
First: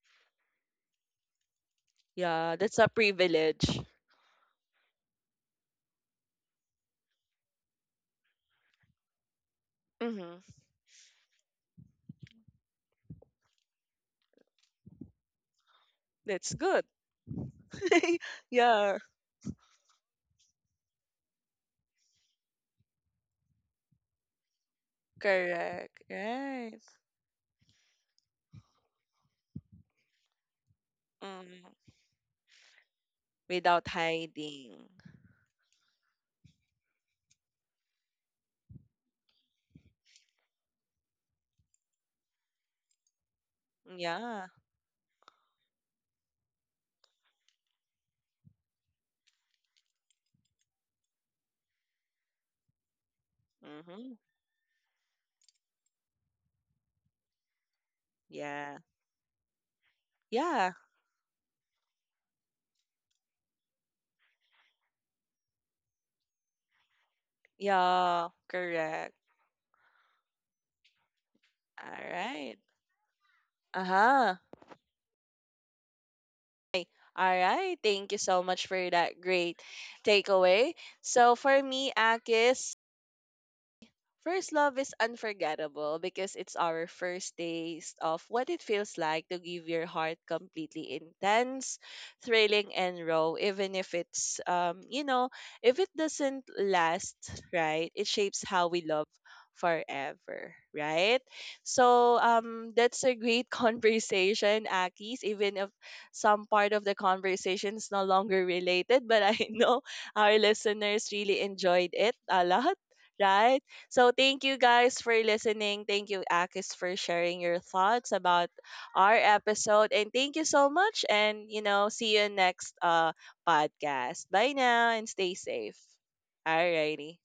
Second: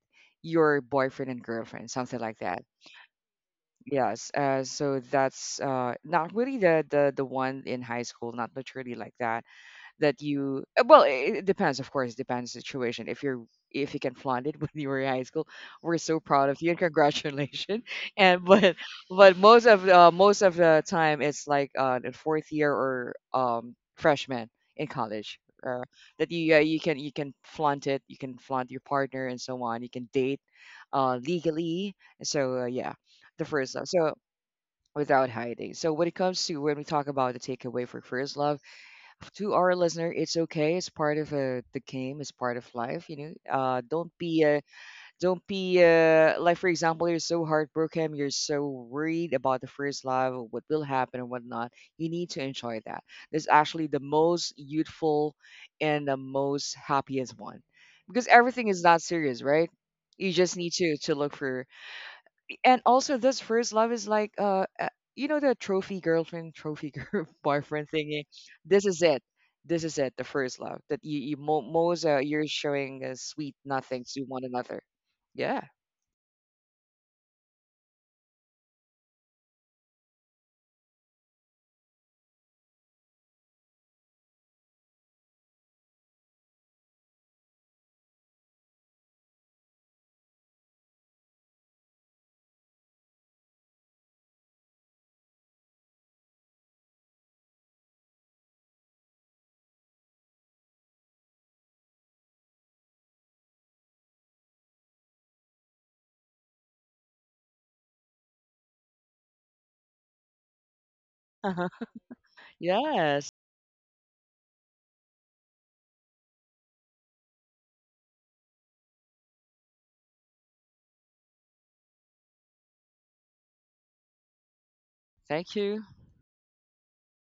B: your boyfriend and girlfriend, something like
A: Yeah,
B: that.
A: that's a privilege.
B: Yes. So that's not really the, the one in high school, not literally like that that
A: Mm-hmm.
B: you well it depends, of course, depends situation if you can flaunt it when you were in high school we're so proud
A: That's
B: of you and
A: good.
B: congratulations and but
A: Yeah,
B: but most of most of the time it's like in fourth year or freshman in college uh,
A: correct.
B: that you
A: Right.
B: you can flaunt it, you can flaunt your partner and so on, you can date
A: Mm.
B: legally, so yeah, the first love,
A: Without
B: so
A: hiding.
B: without hiding. So when it comes to when we talk about the takeaway for first love to our listener, it's okay. It's part of the game. It's part of life. Know, uh, don't be
A: Yeah.
B: uh, don't be like, for example, you're so heartbroken, you're so worried about the first love, what will happen and whatnot. You need to enjoy that. That's actually the
A: Mm-hmm.
B: most youthful and the most happiest one, because everything
A: Yeah.
B: is not serious, right? You just
A: Yeah.
B: need to look for, and also this first love is like the trophy girlfriend, trophy girl boyfriend thingy.
A: Yeah.
B: This is
A: Correct.
B: it. This is it. The first love, that you mo-
A: All
B: most you're
A: right.
B: showing sweet nothings to
A: Uh-huh.
B: one another. Yeah.
A: All right. Thank you so much for that great takeaway. So for me, Akis, first love is unforgettable because it's our first taste of what it feels like to give your heart completely, intense, thrilling, and raw. Even if it's, you know, if it doesn't last, right? It shapes how we love forever, right? So that's a great conversation, Akis, even if some part of the conversation is no longer related, but I know our listeners really enjoyed it a lot,
B: Yes,
A: right? So thank you guys for listening. Thank you, Akis, for sharing your thoughts about our episode. And thank you so much. And, you know, see you next podcast. Bye now and stay
B: thank
A: safe.
B: you.
A: Alrighty.